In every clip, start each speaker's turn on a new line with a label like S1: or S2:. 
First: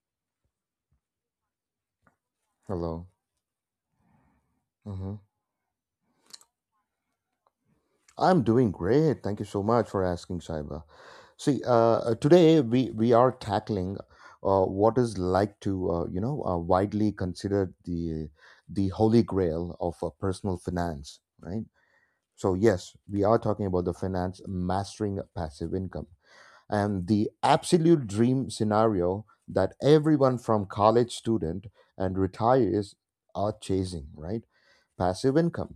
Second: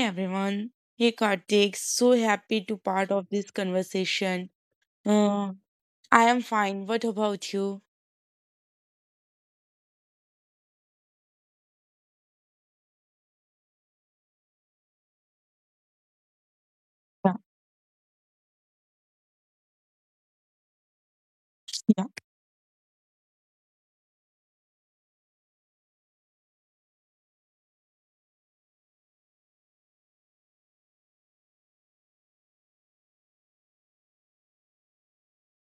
S1: everyone, hey Kartik, so happy to
S2: Hello.
S1: part of this conversation.
S2: Hmm.
S1: Uh, I am fine. What about you?
S2: I'm doing great. Thank you so much for asking, Shaiba. See, today we are tackling what is like to, widely
S1: Yeah,
S2: considered the holy grail of personal finance, right?
S1: yeah.
S2: So yes, we are talking about the finance mastering passive income and the absolute dream scenario that everyone from college student and retirees are chasing, right? Passive income,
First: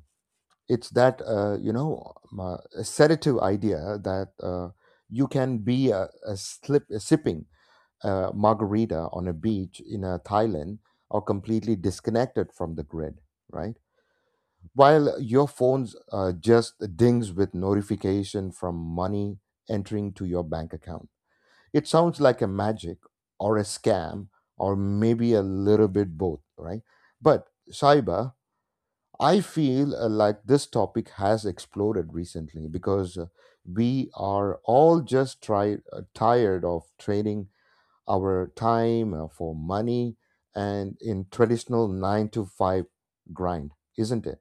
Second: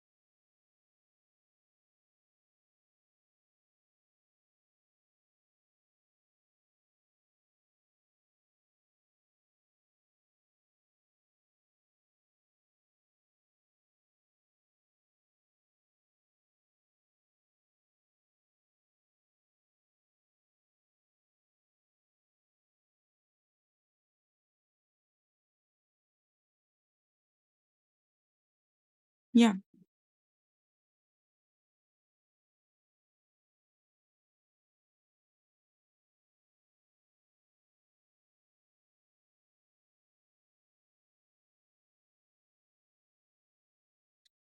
S2: it's that sedative idea that you can be a sipping a margarita on a beach in Thailand or completely disconnected from the grid, right? While your phone's just dings with notification from money entering to your bank account. It sounds like a magic or a scam or maybe a little bit both, right? But Saiba, I
S1: Yeah.
S2: feel like this topic has exploded recently because we are all just tired of trading our time for money and in traditional nine to five grind, isn't it?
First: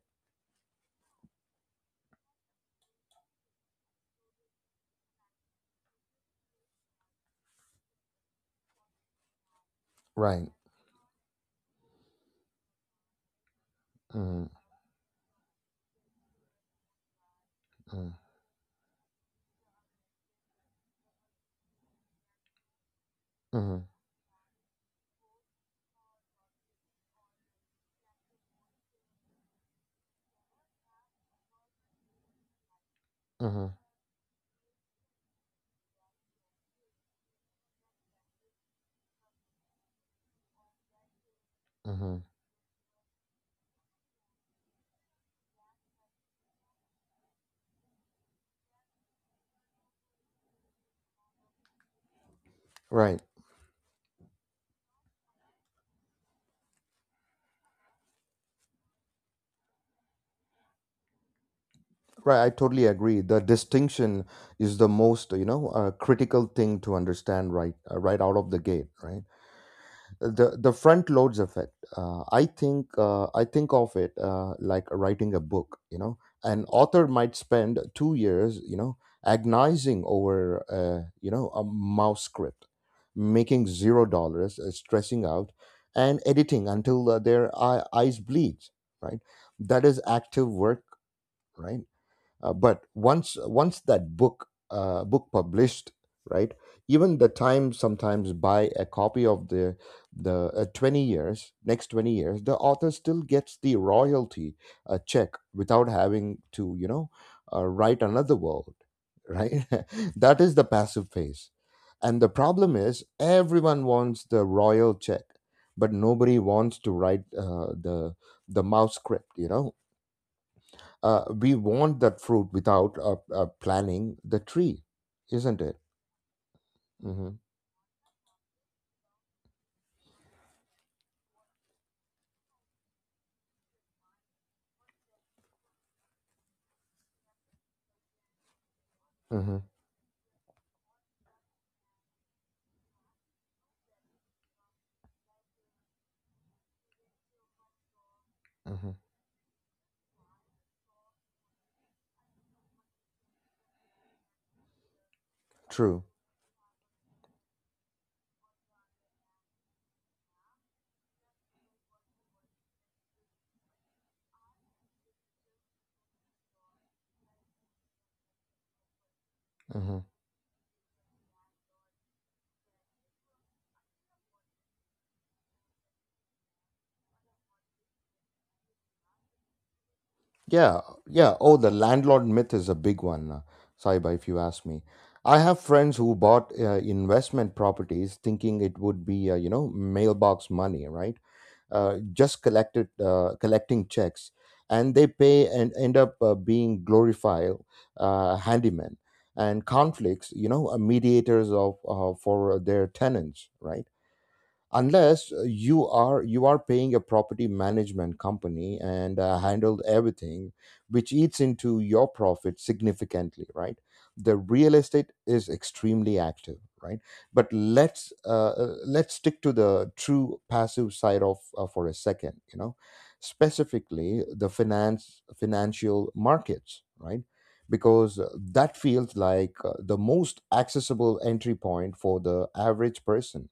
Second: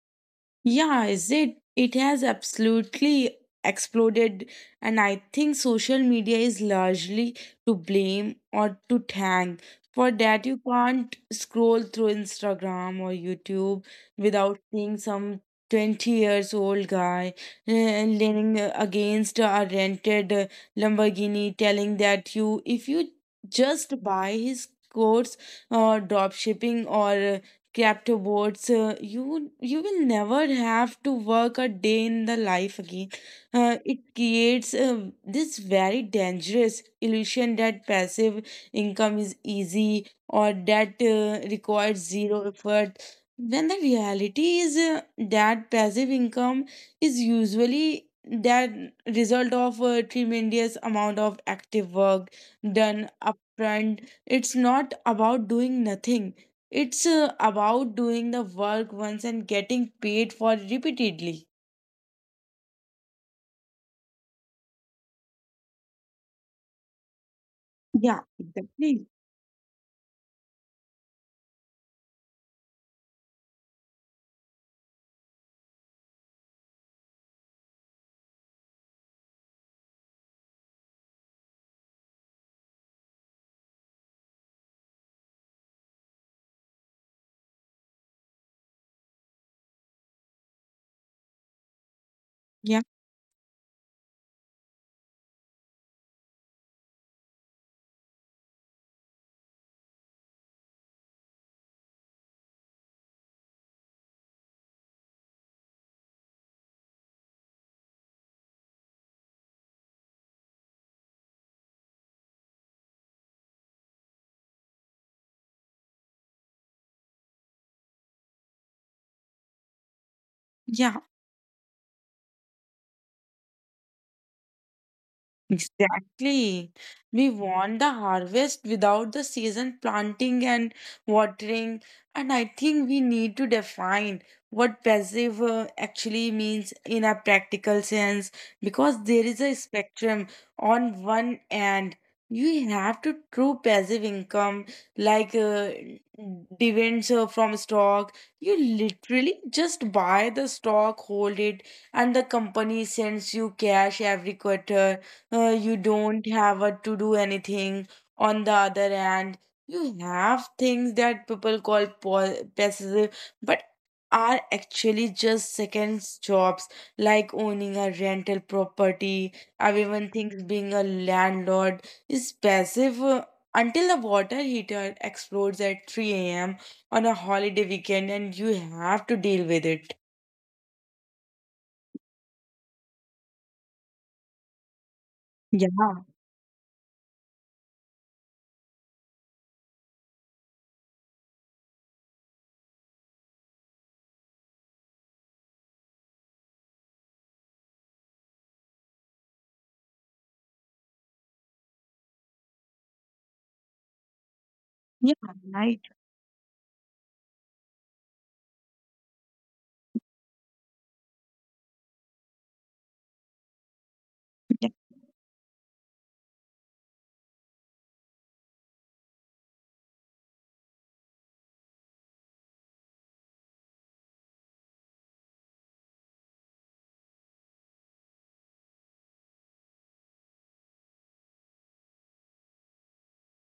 S1: yeah. is it? It has absolutely exploded, and I think social media is largely to blame or to thank for that.
S2: Right.
S1: You can't scroll through Instagram or YouTube
S2: Mm,
S1: without seeing some 20 years old guy
S2: mm,
S1: leaning against a rented Lamborghini, telling that you, if you
S2: mm,
S1: just buy his course or drop shipping or crypto boards, you will never have to work a day in the life again.
S2: mm,
S1: It creates this very dangerous illusion that passive income is easy or that requires
S2: mm.
S1: zero effort, when the reality is that passive income is usually that result of a tremendous amount of active work done
S2: Right,
S1: upfront. It's not about doing nothing, it's about doing the work once and getting paid for it repeatedly.
S2: right. I totally agree. The distinction is the most, critical thing to understand right, right
S1: Yeah,
S2: out of the gate,
S1: exactly.
S2: right? The front loads effect. I think of it like writing a book, you know, an author might spend 2 years, you know, agonizing over a mouse script, making $0, stressing out and editing until eyes bleed, right? That is active work, right.
S1: Yeah,
S2: But once that book book published, right? Even the time sometimes buy a copy of the 20 years, next 20 years, the author still gets the royalty check without having to, you know, write another world, right? That is the passive phase, and the problem is everyone wants the royal check, but nobody wants to write the mouse script, you know.
S1: yeah.
S2: We want that fruit without planning the tree, isn't it?
S1: Exactly. We
S2: Mm-hmm.
S1: want the harvest without the season planting and watering. And I think we need to define what passive actually means in a practical sense, because there is a
S2: Mm-hmm.
S1: spectrum. On one end, you have to true passive income, like dividends from stock. You
S2: Mm-hmm.
S1: literally just buy the stock, hold it, and the company sends you cash every quarter. You
S2: True.
S1: don't have a to do anything. On the other hand, you have things that people call passive, but are actually just second jobs, like owning a rental property.
S2: Mhm.
S1: Everyone thinks being a landlord is passive, until the water heater explodes at 3 a.m on a holiday weekend and you have to deal with it.
S2: Yeah, yeah. Oh, the landlord myth is a big one, Saiba, if you ask me. I have friends
S1: Yeah.
S2: who bought investment properties thinking it would be, you know, mailbox money, right? Just collected collecting checks, and they pay and end up being glorified handymen and conflicts, you know, mediators of for their tenants, right? Unless you are paying a property management company and handled everything, which eats into your profit significantly, right? The real estate is extremely active, right. But let's stick to the true passive side of for a second, you know, specifically the finance financial markets, right? Because that feels like the most accessible entry point for the average person.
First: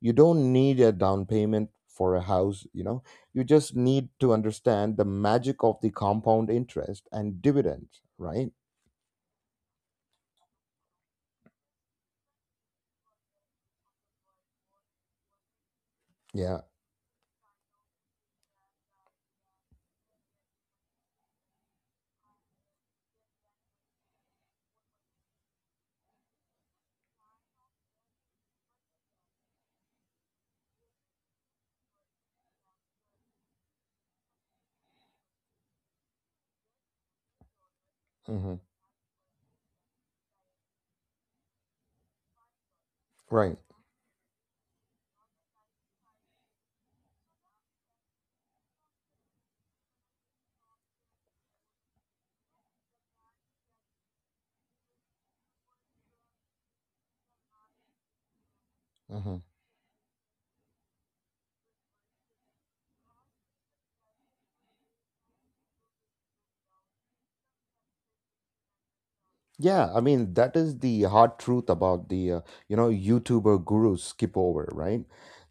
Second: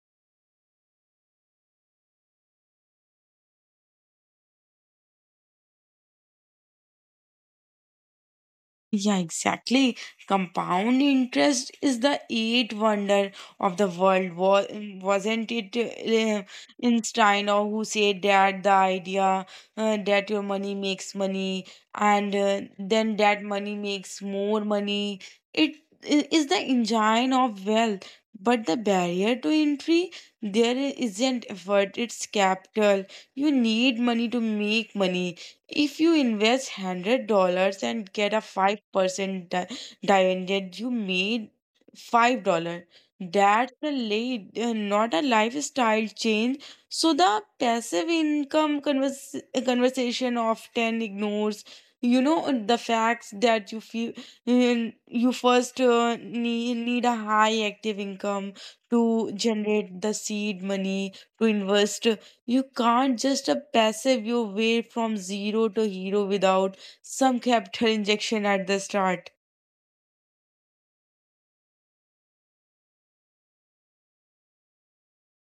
S2: You don't need a down payment for a house, you know, you just need to understand the magic of the compound interest and dividends, right?
S1: Yeah, exactly. Compound interest is the eighth wonder of the world. Wasn't it
S2: Yeah.
S1: Einstein or who said that the idea that your money makes money and then that money makes more money? It is the engine of wealth. But the barrier to entry, there isn't effort, it's capital. You need money to make money. If you invest $100 and get a
S2: Hmm.
S1: 5% dividend, you made $5.
S2: Right.
S1: That's a late, not a lifestyle change. So the passive income conversation often ignores, you know, the facts that you feel, you first need a high active income to
S2: Mm-hmm.
S1: generate the seed money to invest. You can't just a passive your way from zero to hero without some capital injection at the start.
S2: Yeah, I mean that is the hard truth about the you know, YouTuber gurus skip over, right?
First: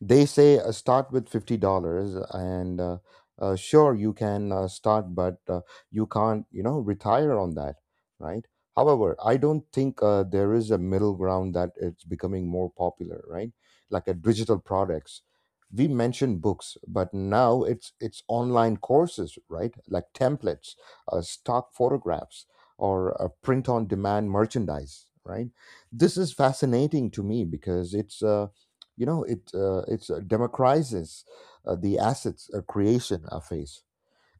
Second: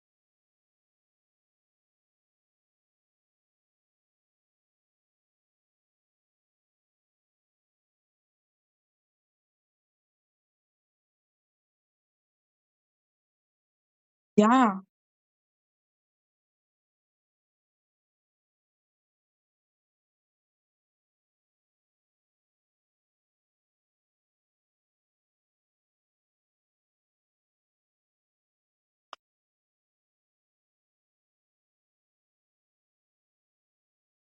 S2: They say start with $50, and sure you can start, but you can't, you know, retire on that, right? However, I don't think there is a middle ground that it's becoming more popular, right? Like a digital
S1: Yeah,
S2: products. We mentioned books, but now it's online courses, right? Like templates, stock photographs or print on demand merchandise, right? This is fascinating to me because it's you know it it's democratizes the assets creation phase.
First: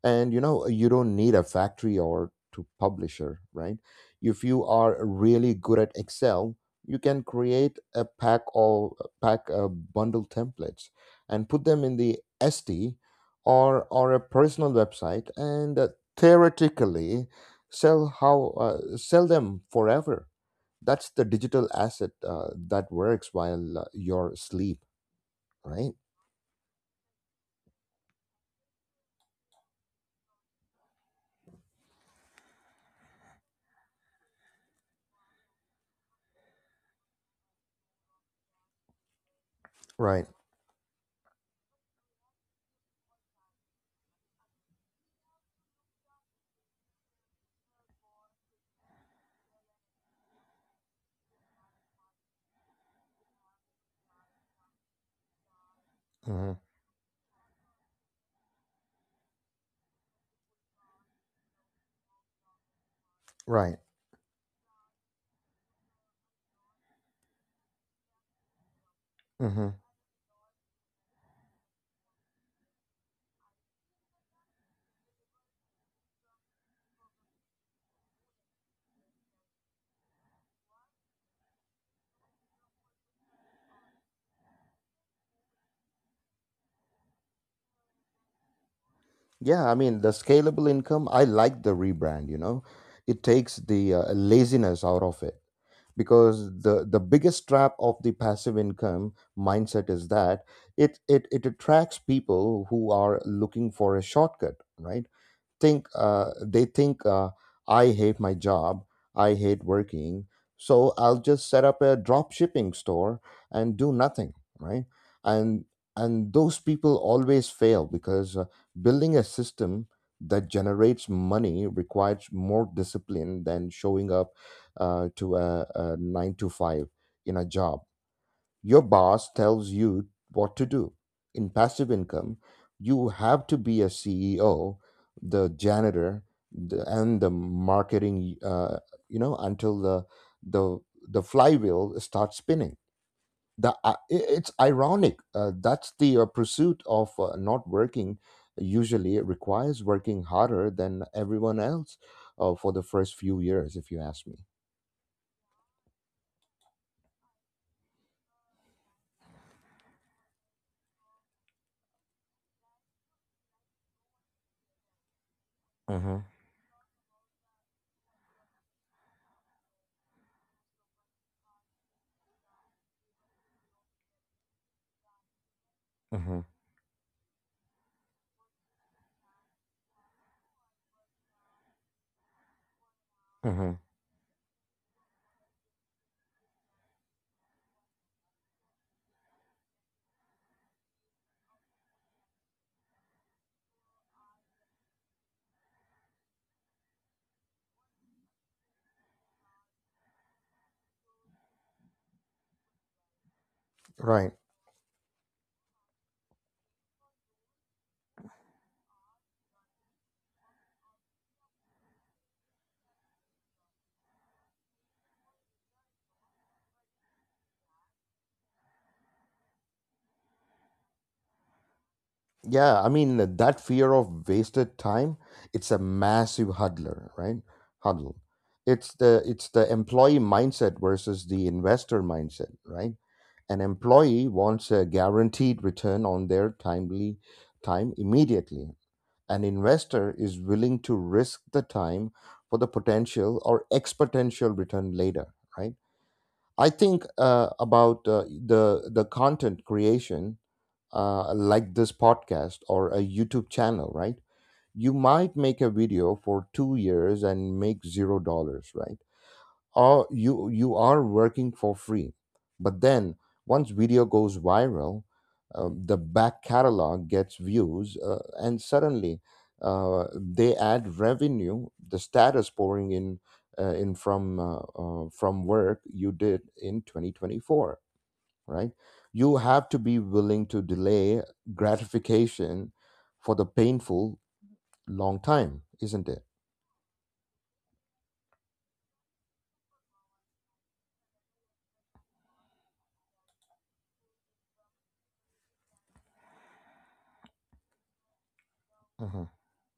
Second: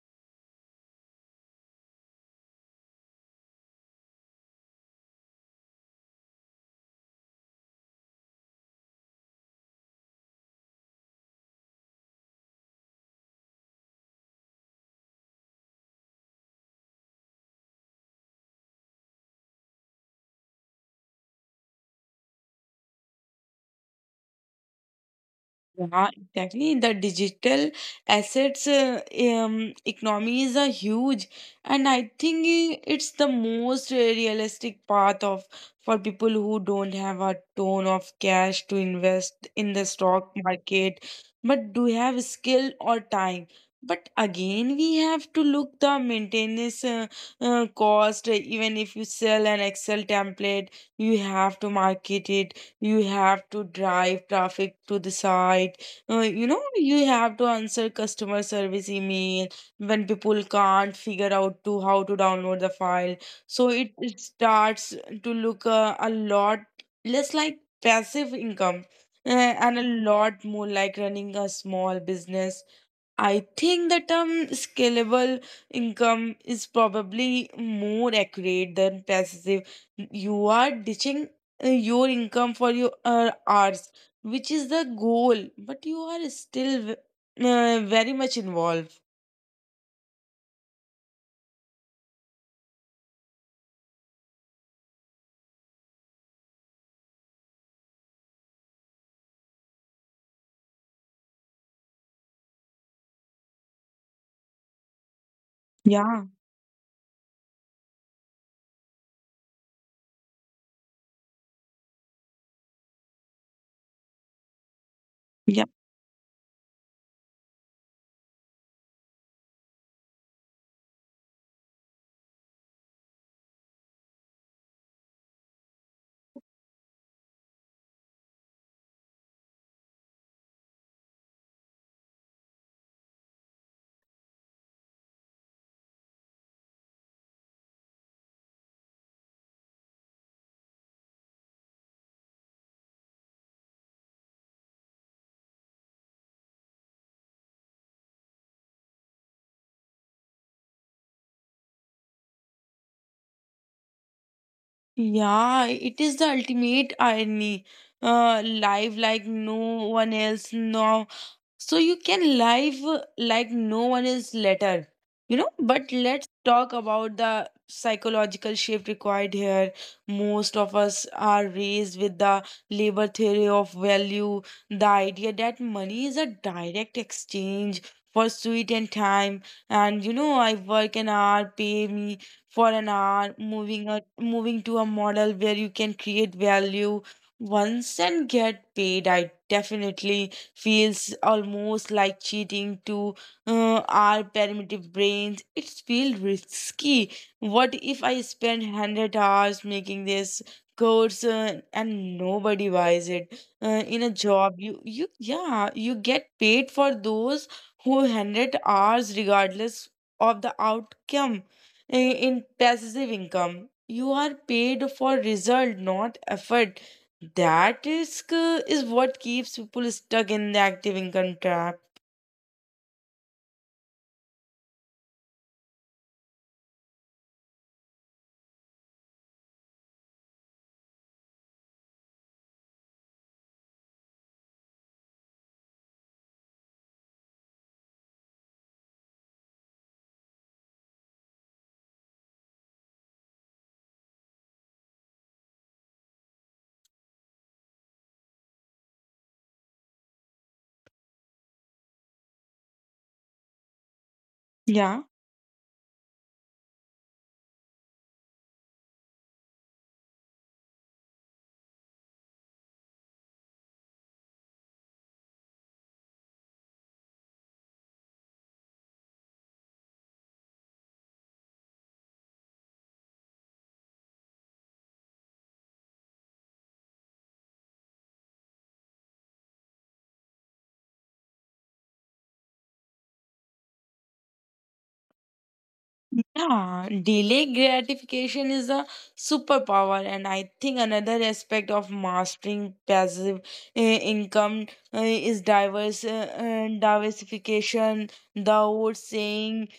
S2: And you know, you don't need a factory or to publisher, right? If you are really good at excel, you can create a pack or pack a bundle templates and put them in the SD or a personal website and theoretically sell them forever. That's the digital asset that works while you're asleep, right?
S1: yeah, exactly. The digital assets economies are huge, and I think it's the most realistic path of for people who don't have a ton of cash to invest in the
S2: Right.
S1: stock market, but do have skill or time. But again, we have to look the maintenance cost. Even if you sell an Excel template, you have to market it, you have to drive traffic to the site. You
S2: Hmm.
S1: know, you have to answer customer service email when people can't figure out to how to download the file. So
S2: Right.
S1: it starts to look a lot less like passive income uh,
S2: Hmm.
S1: and a lot more like running a small business. I think the term scalable income is probably more accurate than passive. You are ditching your income for your hours, which is the goal, but you are still very much involved.
S2: Yeah, I mean, the scalable income, I like the rebrand, you know. It takes the laziness out of it because the biggest trap of the passive income mindset is that it attracts people who are looking for a shortcut, right? think
S1: Yeah,
S2: they think I hate my job, I hate working, so I'll just set up a drop shipping store and do nothing, right? And
S1: yeah,
S2: and those people always fail because building a system that generates money requires more discipline than showing up to a nine to five in a job your boss tells you what to do. In passive income, you have to be a CEO, the janitor, the, and the marketing. You know, until the the flywheel starts spinning. It's ironic. That's the pursuit of not working. Usually, it requires working harder than everyone else for the first few years, if you ask me.
S1: Yeah, it is the ultimate irony. Live like no one else now, so you can live like no one is later, you know. But
S2: Mm-hmm.
S1: let's talk about the psychological shift required here. Most of us are raised with the labor theory of value, the idea that money is a
S2: Mm-hmm.
S1: direct exchange for sweet and time. And you know, I work an hour, pay me for an hour.
S2: Mm-hmm.
S1: Moving to a model where you can create value once and get paid. I definitely feels almost like cheating to our primitive brains. It feels risky. What if I spend 100 hours making this course and nobody buys it? In a
S2: Right.
S1: job, yeah, you get paid for those who 100 hours regardless of the outcome. In passive income, you are paid for result, not effort. That risk is what keeps people stuck in the active income trap.
S2: Yeah, I mean that fear of wasted time, it's a massive huddler, right? Huddle. It's the employee mindset versus the investor mindset, right? An employee wants a guaranteed return on their time immediately. An investor is willing to risk the time for the potential or exponential return later, right? I think about the content creation, like this podcast or a YouTube channel, right? You
S1: Yeah.
S2: might make a video for 2 years and make $0, right? Or you are working for free, but then once video goes viral, the back catalog gets views, and suddenly they add revenue. The status pouring in from from work you did in 2024, right? You have to be willing to delay gratification for the painful long time, isn't it?
S1: Yeah, delay gratification is a superpower, and I think another aspect of mastering passive income is diverse diversification. The old
S2: Hmm.
S1: saying,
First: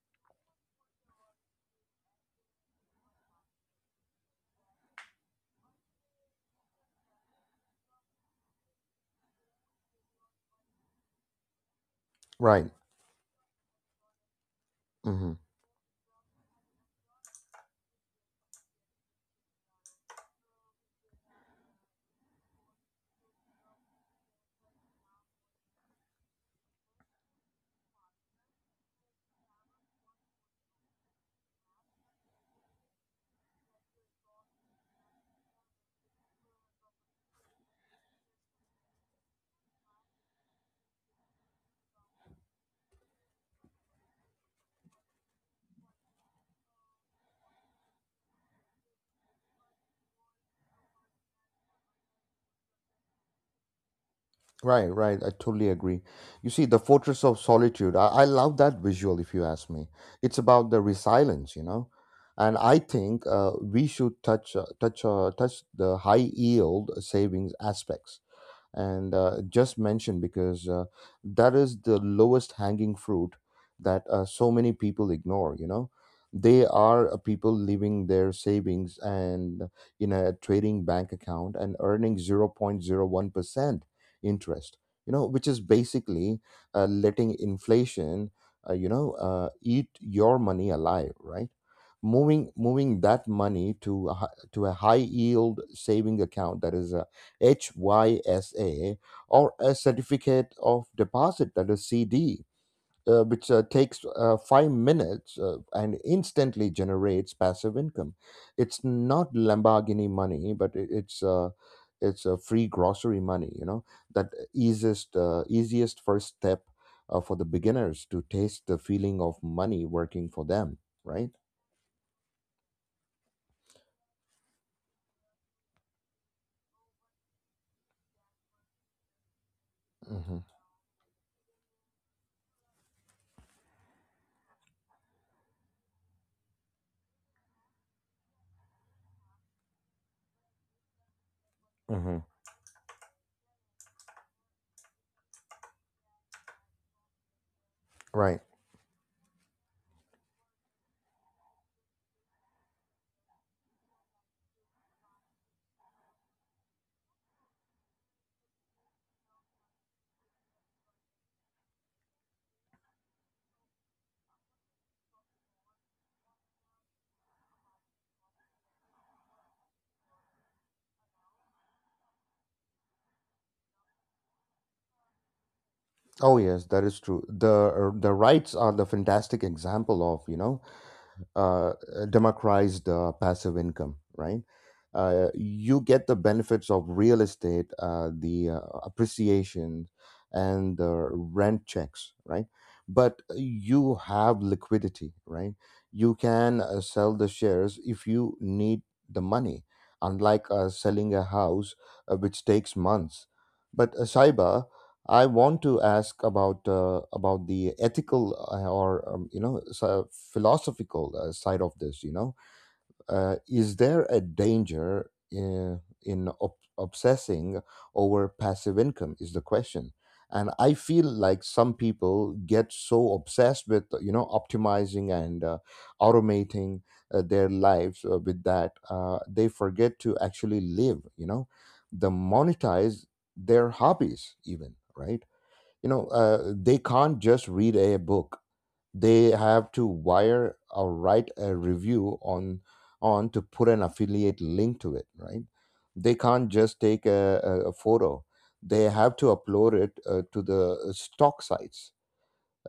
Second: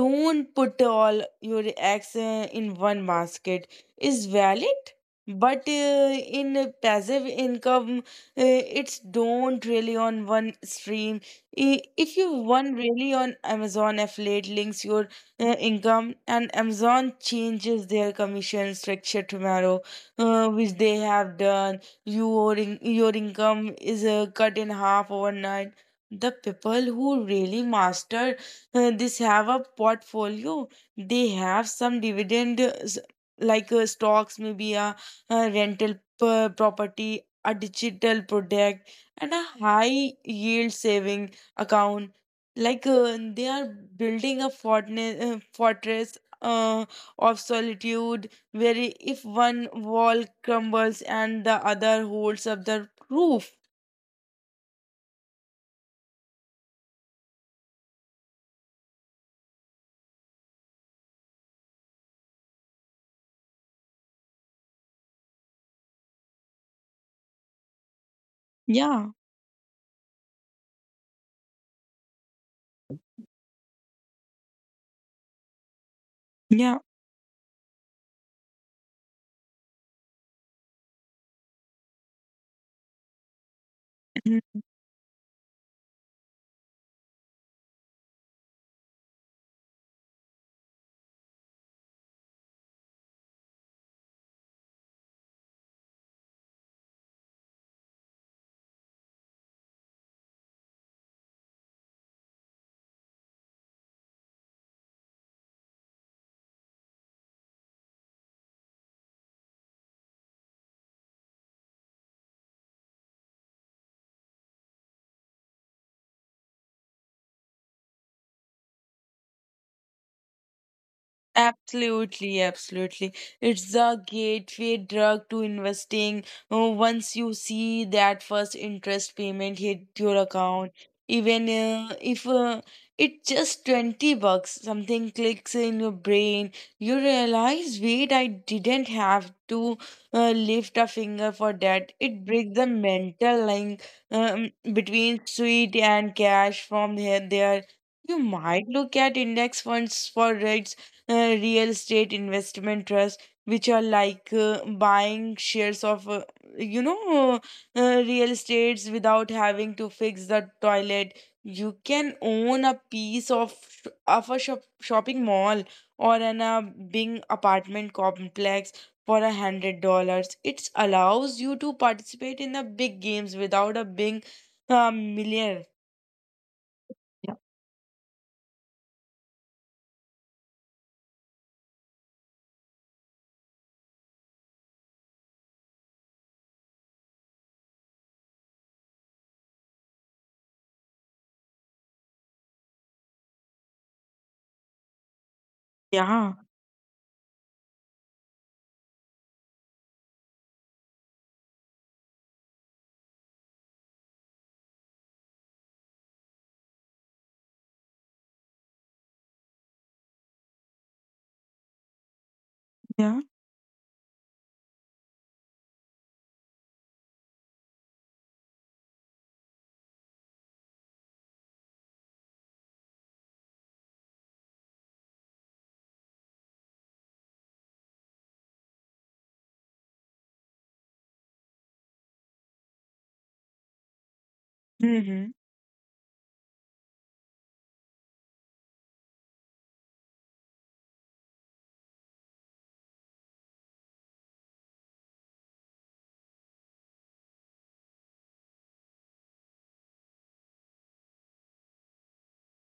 S1: "Don't put all your eggs in one basket," is valid. But in passive income, it's don't really on one stream. If you
S2: Right.
S1: one really on Amazon affiliate links, your
S2: Hmm.
S1: income, and amazon changes their commission structure tomorrow, which they have done, your income is cut in half overnight. The people who really master this have a portfolio. They have some dividend like stocks, maybe a rental property, a digital product and a high yield saving account. They are building a fortress of solitude, where if one wall crumbles and the other holds up the roof.
S2: Right, right. I totally agree. You see, the fortress of solitude, I love that visual, if you ask me. It's about the resilience, you know? And I think we should touch touch touch the high yield savings aspects
S1: yeah
S2: and just mention because that is the lowest hanging fruit that so many people ignore, you know. They
S1: yeah
S2: are people leaving their savings and in a trading bank account and earning 0.01% interest, you know, which is basically letting inflation eat your money alive, right? Moving that money to a high yield saving account, that is HYSA, or a certificate of deposit, that is CD, which takes 5 minutes and instantly generates passive income. It's not Lamborghini money, but it's free grocery money. You know, that easiest first step for the beginners to taste the feeling of money working for them. Right.
S1: Absolutely, absolutely. It's the gateway drug to investing. Once you see that first interest payment hit your
S2: Mm-hmm.
S1: account, even if it's just 20 bucks, something clicks in your brain. You realize, wait, I didn't have to lift a finger for that.
S2: Mm-hmm.
S1: It breaks the mental link between sweet and cash from here, there. You
S2: Right.
S1: might look at index funds for rates, uh, real estate investment trust, which are like buying shares of you know uh, real estates without having to fix the toilet. You can own a piece of of a shop, shopping mall or an a big apartment complex for $100. It allows you to participate in the big games without a being a millionaire.
S2: Oh yes, that is true.
S1: Yeah,
S2: The rights are the fantastic example of, you know, uh, democratized passive income, right? You get the benefits of real estate, the appreciation, and the rent checks, right? But you have liquidity, right? You
S1: yeah.
S2: can sell the shares if you need the money, unlike selling a house, which takes months. But Saiba, I want to ask about the ethical or you know so philosophical side of this. You know,
S1: Yeah.
S2: is there a danger in obsessing over passive income? Is the question, and I feel like some people get so obsessed with, you know, optimizing and automating their lives with that they forget to actually live. You know, the monetize their hobbies even, right?
S1: Mm-hmm.
S2: You know, they can't just read a book, they have to wire or write a review on to put an affiliate link to it, right? They can't just take a photo, they have to upload it to the stock sites.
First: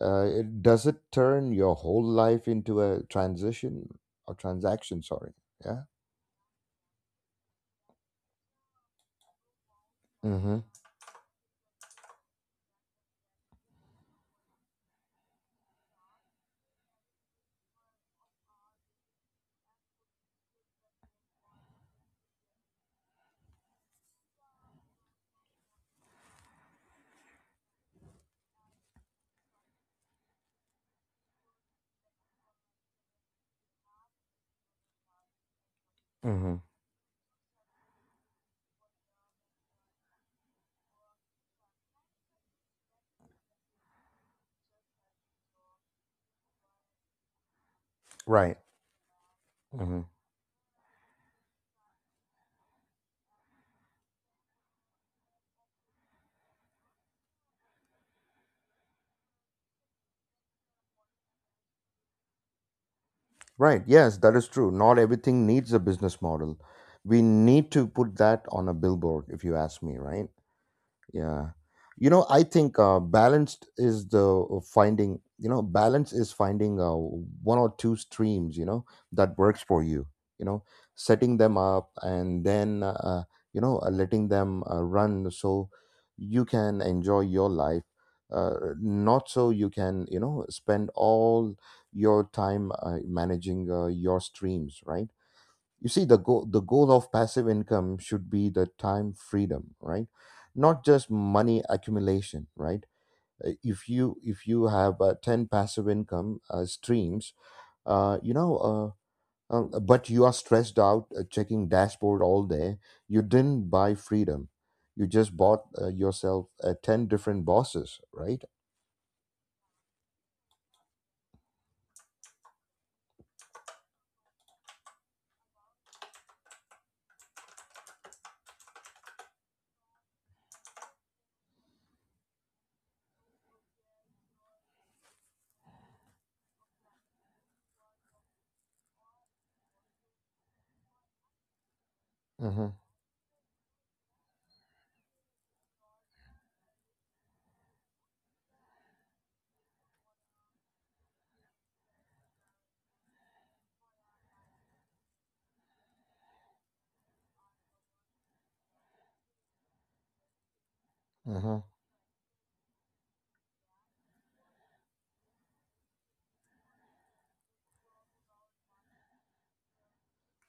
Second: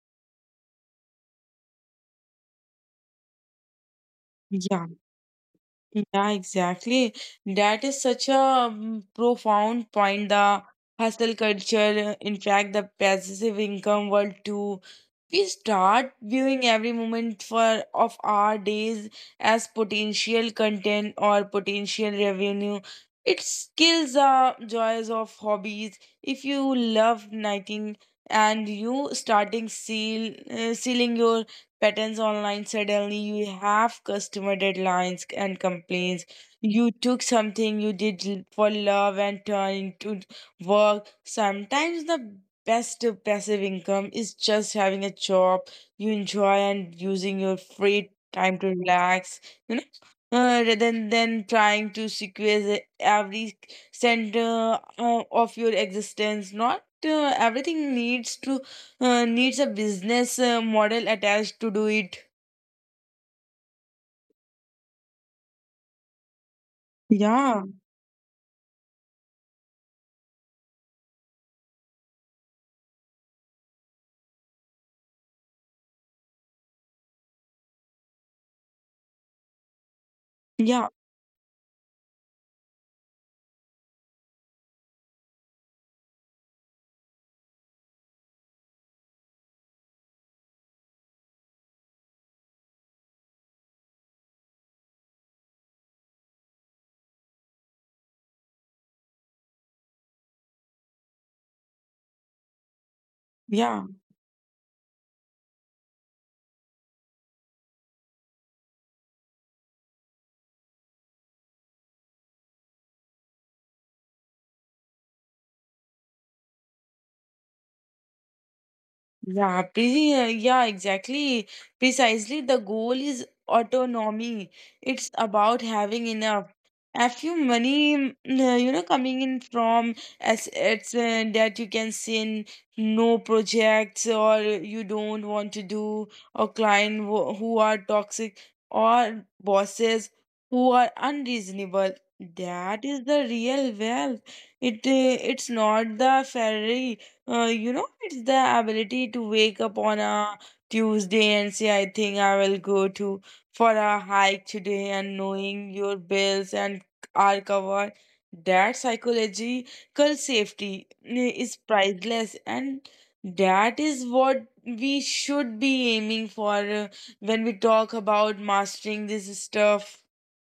S2: Does it turn your whole life into a transition or
S1: Yeah.
S2: transaction, sorry? Yeah.
S1: Yeah, exactly. That is such a profound point.
S2: Mm-hmm,
S1: The hustle culture, in fact, the passive income world too. We start viewing every moment for of our days as potential content or potential revenue. It kills the joys of hobbies. If you love knitting and you starting sealing your patterns online, suddenly you have customer deadlines and complaints.
S2: mm-hmm.
S1: You took something you did for love and turned into work. Sometimes the best passive income is just having a job you enjoy and using your free
S2: Right.
S1: time to relax, you know,
S2: Mhm.
S1: uh, rather than, trying to secure every center of your existence. Not everything needs to needs a business model attached to do it.
S2: Right. Yes, that is true. Not everything needs a business model. We
S1: Yeah,
S2: need to put that on a billboard, if you ask me, right? yeah you know I think balanced is the finding. You know, balance is finding one or two streams, you know, that works for you. You know,
S1: yeah,
S2: setting them up and then, letting them run, so you can enjoy your life. uh, Not so you can, you know, spend all your time managing your streams, right? You see, the goal of passive income should be the time freedom, right? Not just money accumulation, right?
S1: yeah.
S2: If you, if you have 10 passive income streams, uh, you know uh, but you are stressed out checking dashboard all day, you didn't buy freedom, you just bought yourself 10 different bosses, right?
S1: Yeah, busy. Yeah, exactly. Precisely, the goal is autonomy. It's about having enough. A few money, you know, coming in from assets that you can send no projects or you don't want to do, or client who are toxic, or bosses who are unreasonable. That is the real wealth. It's not the Ferrari. You know, it's the ability to wake up on a Tuesday and say, I think I will go to for a hike today, and knowing your bills and are covered. That psychological safety, is
S2: Mm-hmm.
S1: priceless, and that is what we should be aiming for when we talk about mastering this stuff.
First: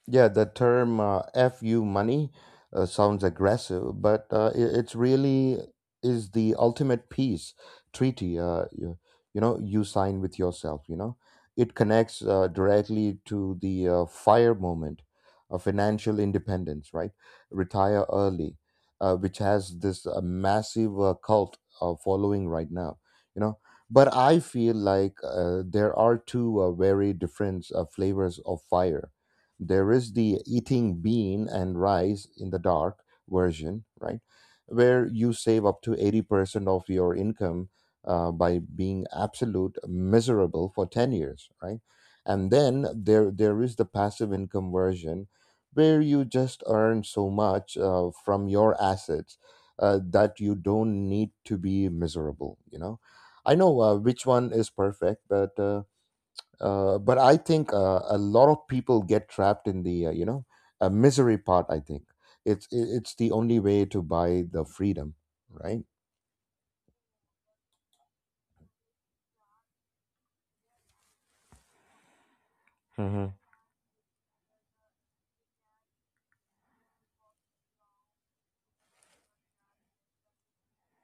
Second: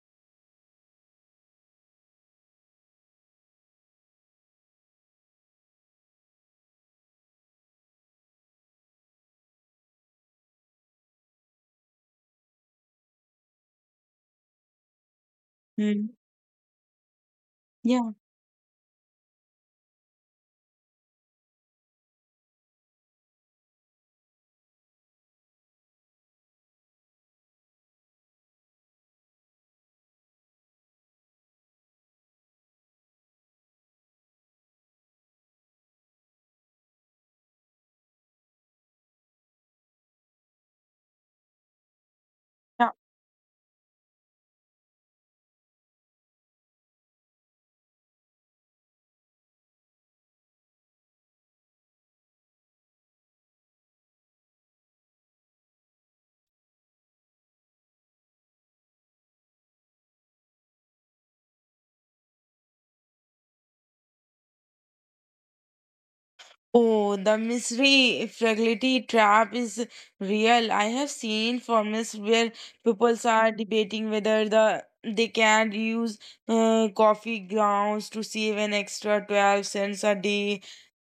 S2: Yeah, the term "fu money" sounds aggressive, but it's really is the ultimate peace treaty. You sign with yourself. You know, it connects directly to the fire movement,
S1: Hmm.
S2: financial independence, right? Retire
S1: Yeah.
S2: early, which has this massive cult following right now. You know, but I feel like there are two very different flavors of fire. There is the eating bean and rice in the dark version, right? Where you save up to 80% of your income by being absolute miserable for 10 years, right? And then there is the passive income version, where you just earn so much from your assets that you don't need to be miserable, you know? I know which one is perfect, but I think a lot of people get trapped in the misery part. I think it's the only way to buy the freedom, right?
S1: Oh, the mystery fragility trap is real. I have seen forums where people
S2: Mm-hmm.
S1: are debating whether the they can use coffee grounds to save an extra 12 cents a day.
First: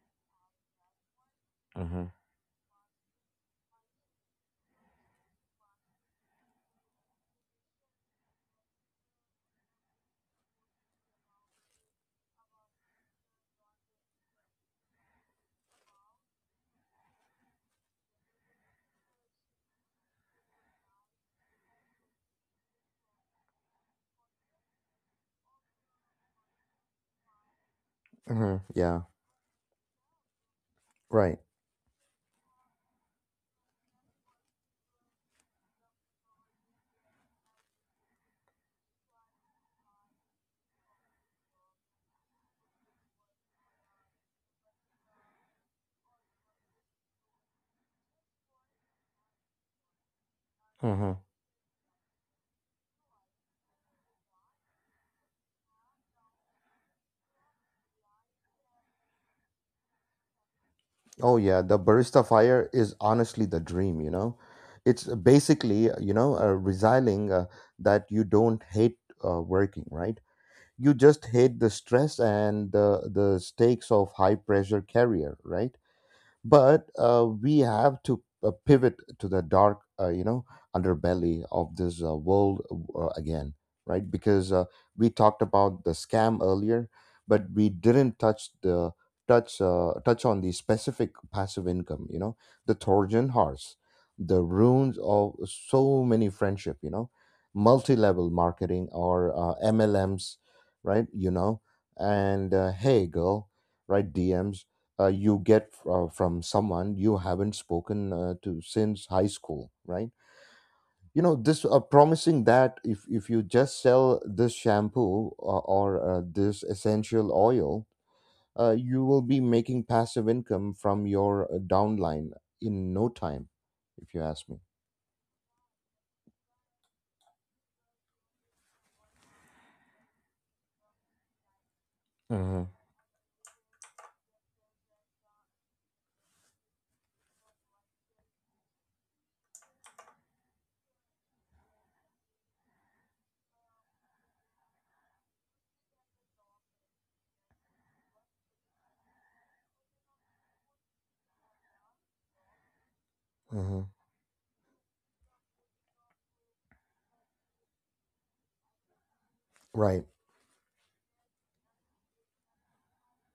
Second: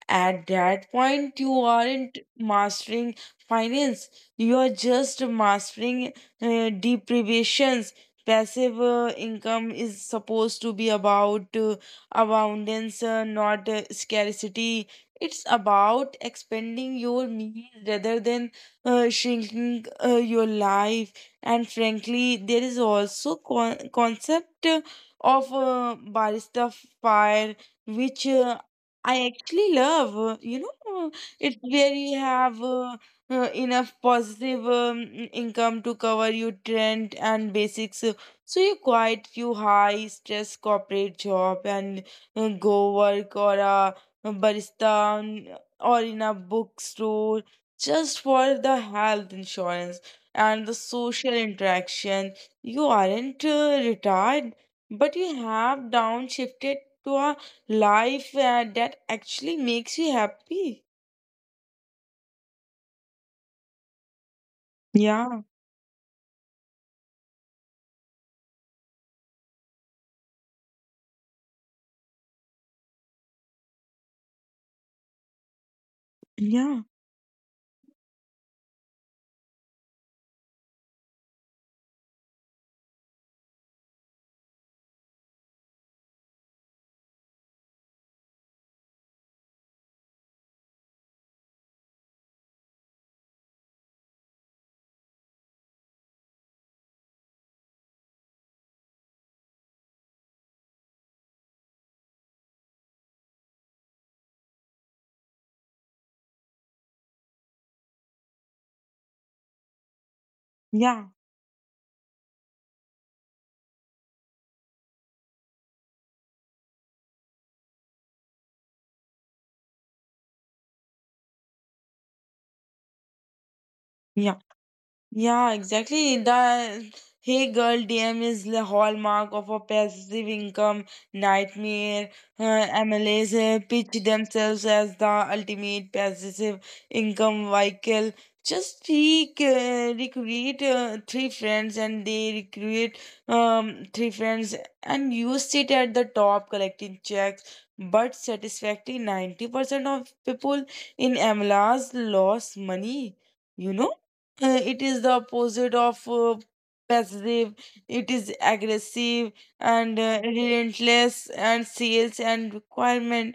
S1: At that point, you
S2: Mm-hmm.
S1: aren't mastering finance, you are just mastering deprivations. Passive income is supposed to be about abundance, not scarcity. It's about expanding your means rather than shrinking your life. And frankly, there is also concept of barista fire, which
S2: Yeah,
S1: I actually love, you know,
S2: right.
S1: it's where you have enough positive income to cover your rent and basics. So you quit your high stress corporate job and go work or a barista, or in a bookstore, just for the health insurance and the
S2: Mm-hmm.
S1: social interaction. You aren't retired, but you have downshifted to a life that actually makes you happy.
S2: Oh yeah, the barista fire is honestly the dream. You know, it's
S1: Yeah,
S2: basically, resigning that you don't hate working, right? You just hate the stress and the stakes of high pressure career, right?
S1: yeah,
S2: But we have to pivot to the dark, you know, underbelly of this world again, right? Because we talked about the scam earlier, but we didn't touch the touch touch on the specific passive income, you know, the trojan horse, the ruins of so many friendship, you know, multi-level marketing, or mlms, right? You know, and hey girl, right, dms you get from someone you haven't spoken to since high school, right?
S1: yeah,
S2: You know, this promising that, if you just sell this shampoo, or this essential oil, you will be making passive income from your downline in no time, if you
S1: yeah.
S2: ask me.
S1: Yeah, exactly. The Hey Girl DM is the hallmark of a passive income nightmare.
S2: Mm-hmm.
S1: Uh, MLAs pitch themselves as the ultimate passive income vehicle. Just recreate three friends and they recreate three friends, and you sit at the top collecting checks. But satisfactory 90% of people in MLAs lost money, you
S2: Mm-hmm.
S1: know? It is the opposite of passive. It is aggressive and
S2: Right.
S1: relentless and sales and requirement.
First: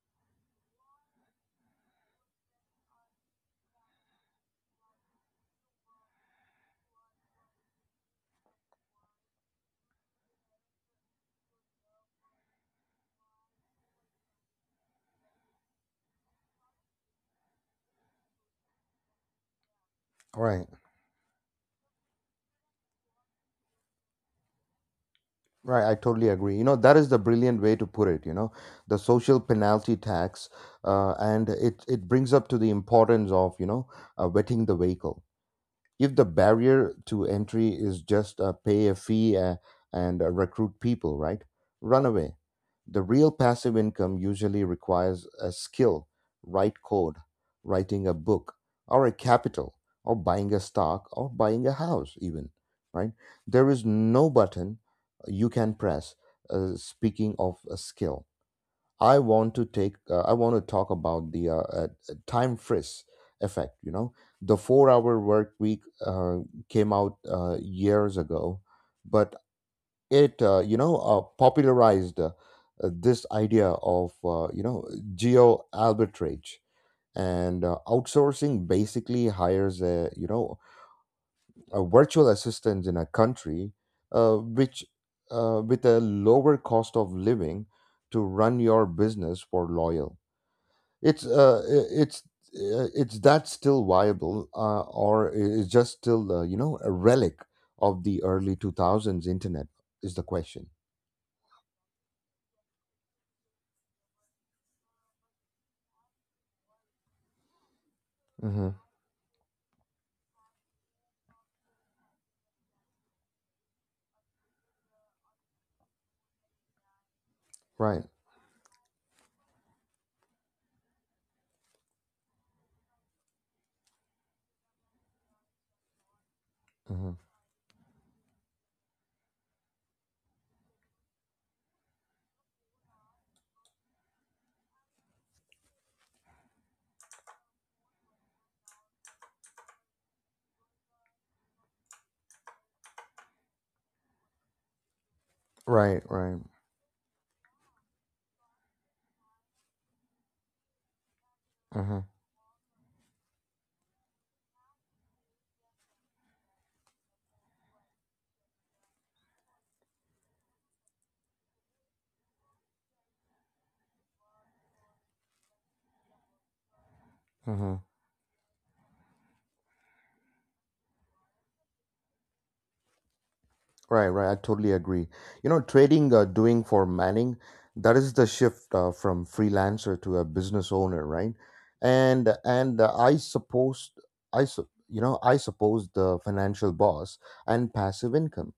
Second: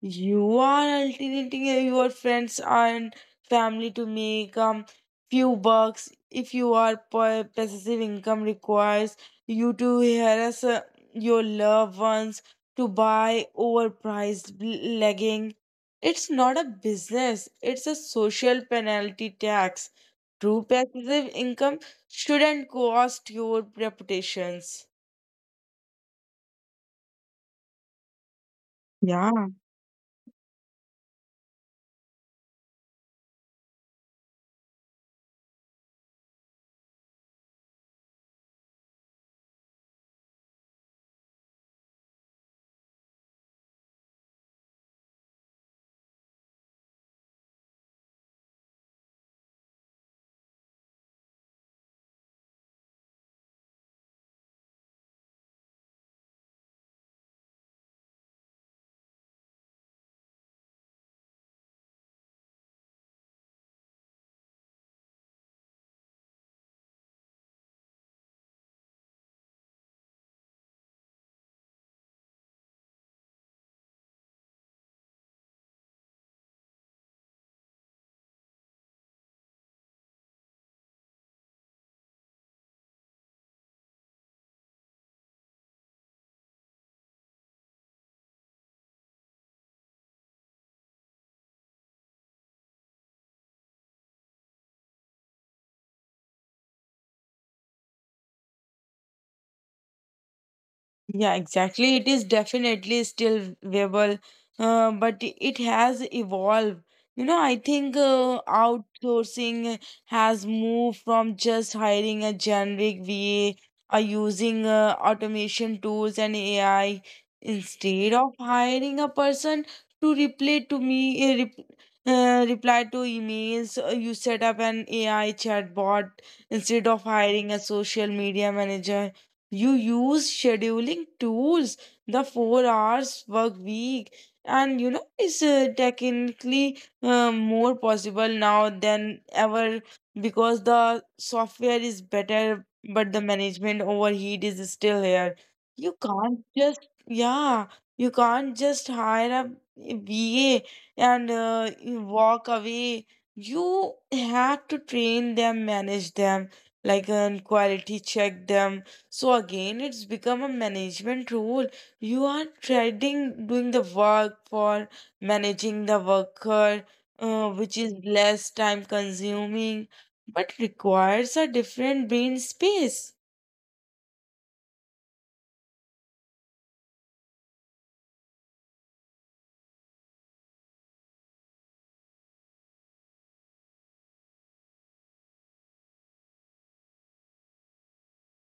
S1: You are alternating your friends and family to make few bucks. If you are pa- passive income requires you to harass your loved ones to buy overpriced legging. It's not a business. It's a social penalty tax. True
S2: Right.
S1: passive income shouldn't cost your reputations.
S2: Right, I totally agree. You know, that is the brilliant way to put it, you know, the social
S1: Yeah.
S2: penalty tax. And it brings up to the importance of, you know, wetting the vehicle. If the barrier to entry is just pay a fee and recruit people, right? Run away. The real passive income usually requires a skill, write code, writing a book, or a capital, or buying a stock, or buying a house, even, right? There is no button you can press. Speaking of a skill, I want to take. I want to talk about the time frizz effect. You know, the four-hour work week came out years ago, but it, popularized, this idea of, you know, geo arbitrage and outsourcing, basically hires a, you know, a virtual assistant in a country which with a lower cost of living to run your business for loyal. it's uh, it's it's that still viable or is just still, you know, a relic of the early 2000s internet is the question.
S1: Yeah, exactly. It is definitely still viable, but it has evolved. You know, I think
S2: hmm
S1: outsourcing has moved from just hiring a generic VA or using automation tools and AI
S2: right.
S1: instead of hiring a person to reply to me, reply to emails. You set up an AI chatbot instead of
S2: hmm
S1: hiring a social media manager, you use scheduling tools. The four hours work week, and you know, it's technically more possible now than ever because the software is better, but the management overheat is still here. You
S2: right. Right.
S1: can't just, yeah, you can't just hire a VA and you
S2: hmm
S1: walk away. You have to train them, manage them, like, and quality check them, so again, it's become a management role. You are trading doing the work for managing the worker, which
S2: hmm
S1: is less time consuming, but requires a different brain space.
S2: right. Right, I totally agree. You know, trading doing for manning, that is the shift from freelancer to a business owner, right? And I suppose, I su- you know I suppose, the financial boss and passive income.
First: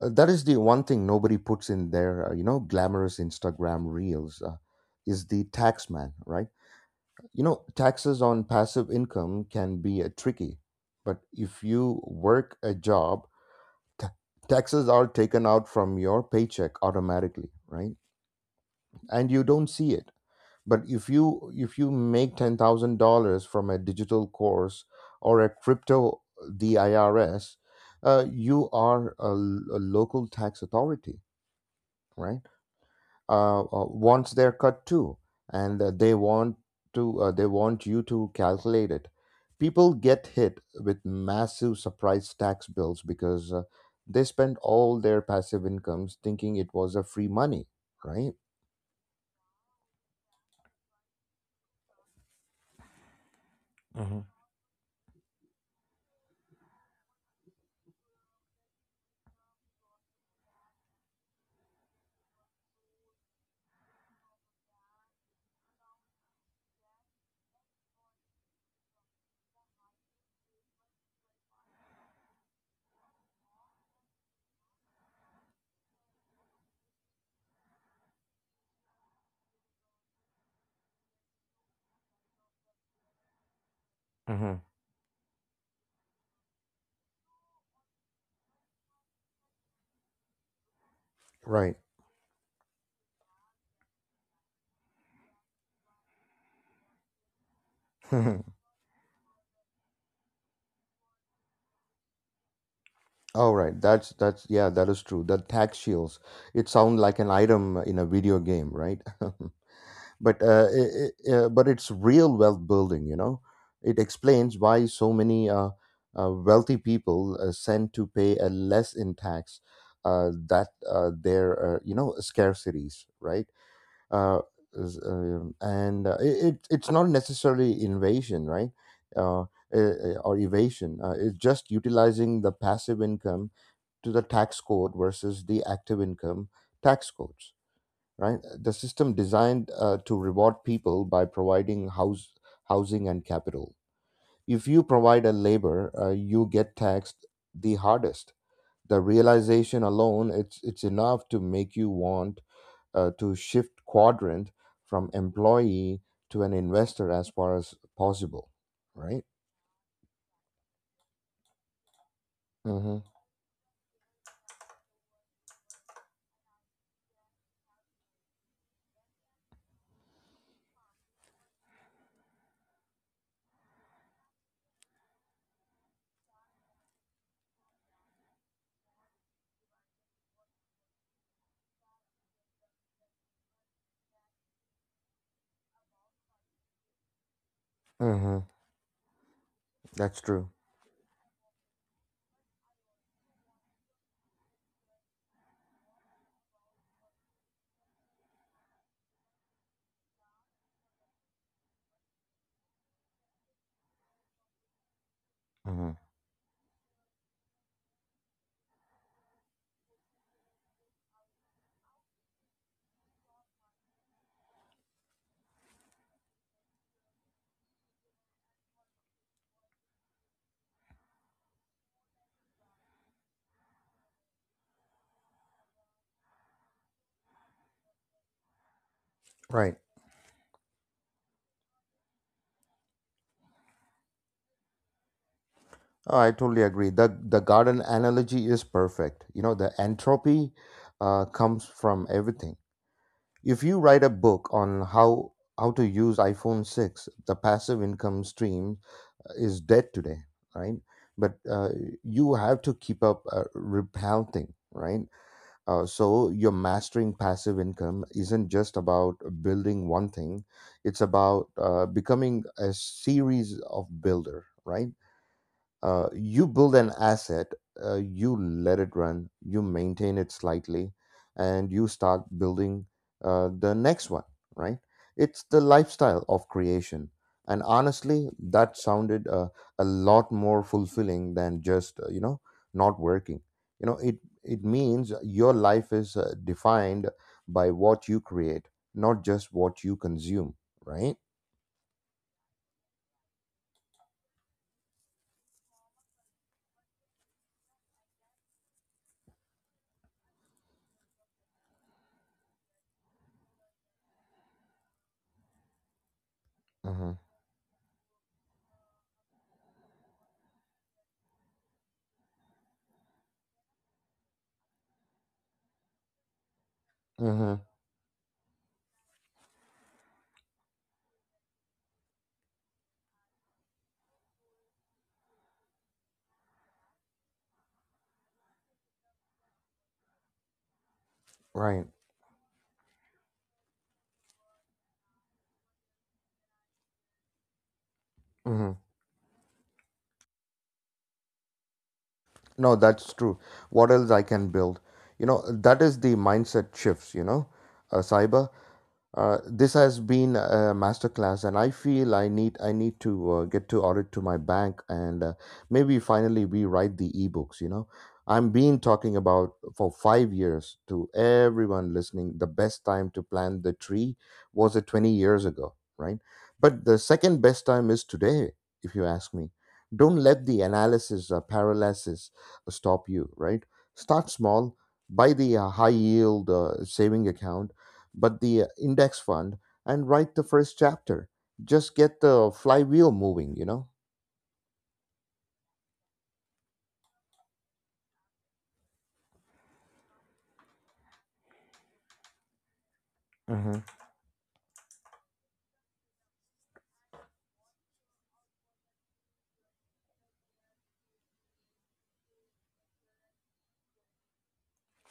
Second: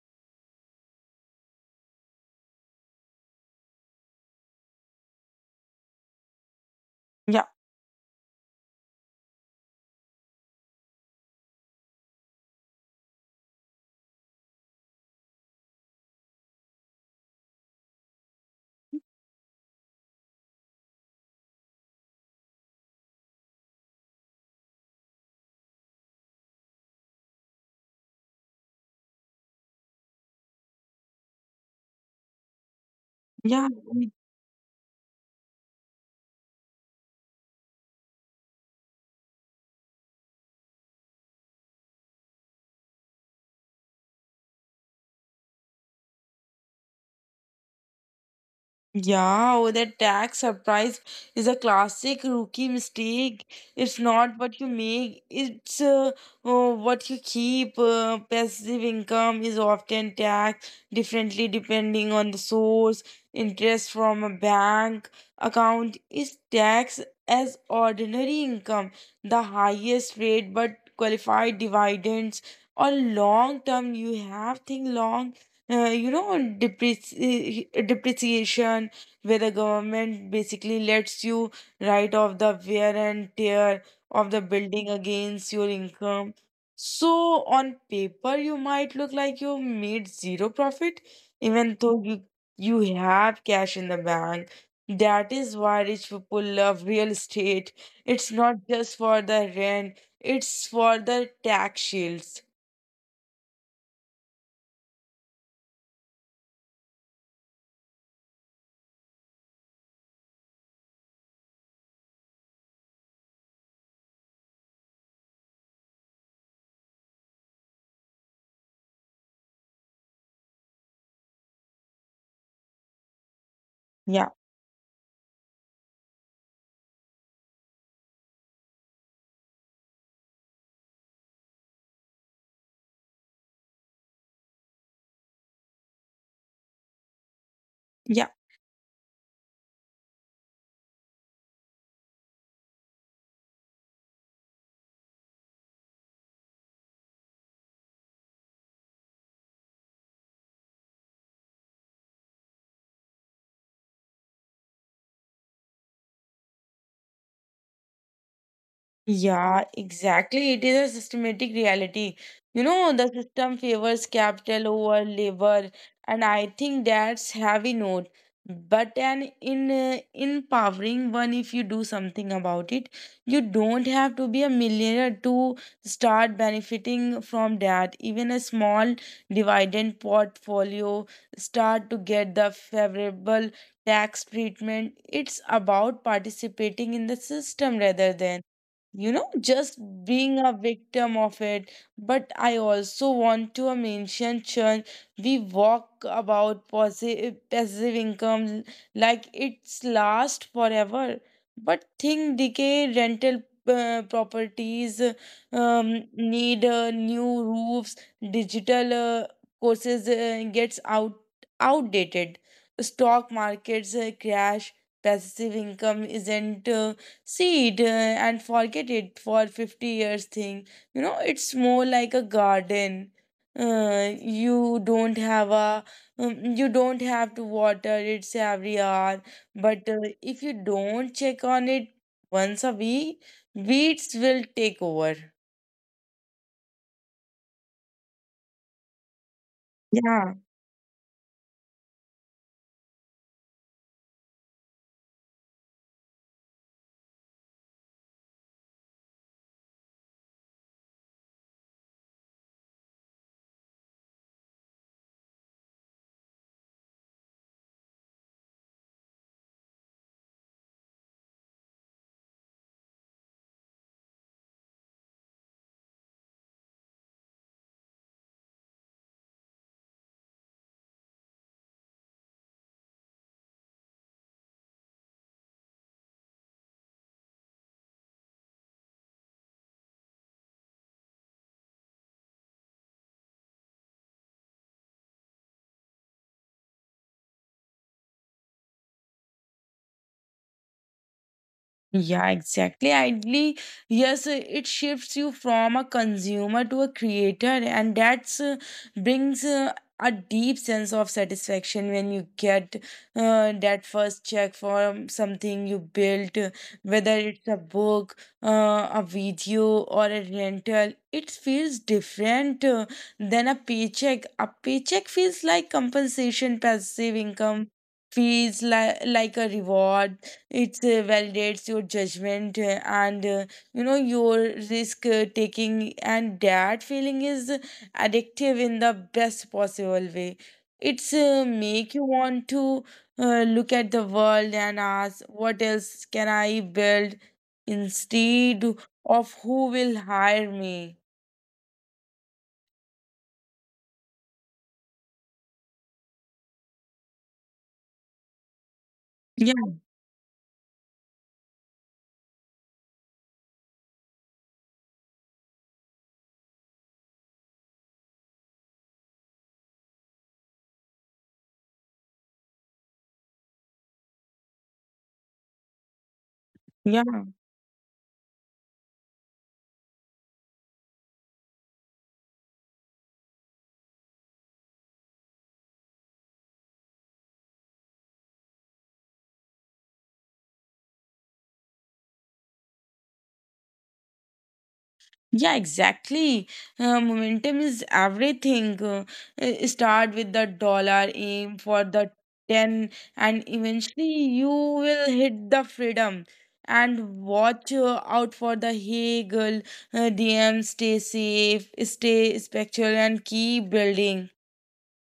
S2: That is the one thing nobody puts in their, glamorous Instagram reels, is the tax man, right? You
S1: Yeah.
S2: know, taxes on passive income can be tricky, but if you work a job, ta taxes are taken out from your paycheck automatically, right? And you don't see it. But if you make $10,000 from a digital course or a crypto, the IRS, you are a, a local tax authority, right?
S1: Yeah.
S2: Wants their cut too, and they want to, they want you to calculate it. People get hit with massive surprise tax bills because they spend all their passive incomes thinking it was a free money, right?
S1: Yeah, oh, that tax surprise is a classic rookie mistake. It's not what you make, it's what you keep. Passive income is often taxed differently depending on the source. Interest from a bank account is taxed as ordinary income, the highest rate, but qualified dividends or long term. You have think long, depreciation, where the government basically lets you write off the wear and tear of the
S2: Mm-hmm.
S1: building against your income. So, on paper, you might look like you made zero profit,
S2: Right.
S1: even though you have cash in the bank. That is why rich people love real estate. It's
S2: Mm-hmm.
S1: not just for the rent, it's for the tax shields.
S2: All right, that is true. The tax shields. It sounds like an item in a video game, right? But I but it's real wealth building, you know. It explains why so many, wealthy people send to pay a less in tax that their, you know, scarcities, right?
S1: Yeah.
S2: uh, is, and it's not necessarily invasion, right? uh, or evasion, it's just utilizing the passive income to the tax code versus the active income tax codes.
S1: Yeah.
S2: Right? The system designed to reward people by providing housing and capital. If you provide a labor, you get taxed the hardest. The realization alone, it's enough to make you want to shift quadrant from employee to an investor as far as possible, right?
S1: Yeah, exactly. It is a systematic reality. You know,
S2: Mm-hmm.
S1: the system favors capital over labor, and I think that's heavy note, but an in empowering one if you do something about it. You don't have to be a millionaire to start benefiting from that. Even a small dividend portfolio start to get the favorable tax treatment. It's about participating in the system rather
S2: Mm-hmm.
S1: than, you know, just
S2: That's
S1: being
S2: true.
S1: a victim of it. But I also want to mention, Churn, we walk about passive income like it's last forever. But think decay, rental properties
S2: Mm-hmm.
S1: need new roofs, digital courses gets out outdated, stock markets crash, passive income isn't. See it and forget it for 50 years thing. You know, it's more like a garden. You don't have a, you don't have to water it every hour,
S2: Right.
S1: but if you don't check on it once a week, weeds will take over.
S2: Oh, I totally agree. The garden analogy is perfect. You know, the
S1: Yeah.
S2: entropy comes from everything. If you write a book on how to use iPhone six, the passive income stream is dead today, right? But you have to keep up repelling, right? So your mastering passive income isn't just about building one thing; it's about becoming a series of builder, right? You build an asset, you let it run, you maintain it slightly, and you start building the next one, right? It's the lifestyle of creation. And honestly, that sounded a lot more fulfilling than just, not working. You know, it means your life is defined by what you create, not just what you consume, right?
S1: Yeah, exactly. Ideally, yes, it shifts you from a consumer to a creator, and that's brings a deep sense of satisfaction when you get that first check for something you built,
S2: Mm-hmm.
S1: whether it's a book, a video, or a rental. It feels different than a paycheck. A paycheck feels like compensation, passive
S2: Mm-hmm.
S1: income feels like a reward. It validates your judgment and you know, your risk taking, and that feeling is addictive in the best possible way. It's
S2: Right.
S1: make you want to look at the world and ask, what else can I build instead
S2: Mhm.
S1: of who will hire me?
S2: No, that's true. What else I can build? You know, that is the mindset shifts, you know, cyber.
S1: Yeah.
S2: This has been a masterclass, and I feel I need to get to audit to my bank and maybe finally rewrite the ebooks. You know, I'm been talking about for 5 years to everyone listening. The best time to plant the tree was 20 years ago, right? But the
S1: Yeah.
S2: second best time is today, if you ask me. Don't let the analysis or paralysis stop you, right? Start small. Buy the high yield saving account, but the index fund, and write the first chapter. Just get the flywheel moving, you know?
S1: Yeah, exactly. Momentum is everything. Start with the dollar, aim for the 10, and
S2: hmm
S1: eventually you will hit the freedom. And watch out for the Hegel, DM, stay safe, stay spiritual, and keep building.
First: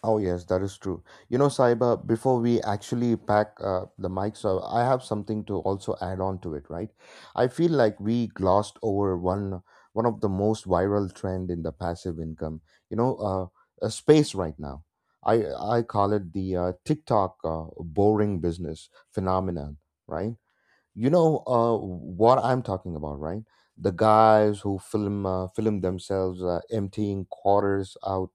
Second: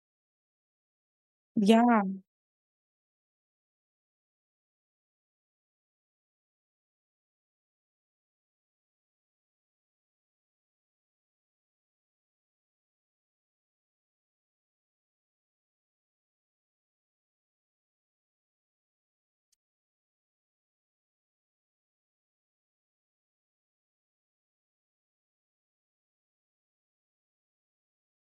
S2: Oh, yes, that is true. You know, Saiba,
S1: Yeah.
S2: before we actually pack the mic, so I have something to also add on to it, right? I feel like we glossed over one of the most viral trend in the passive income, you know, uh, a space right now. I I call it the TikTok boring business phenomenon, right? You know what I'm talking about, right? The guys who film themselves emptying quarters out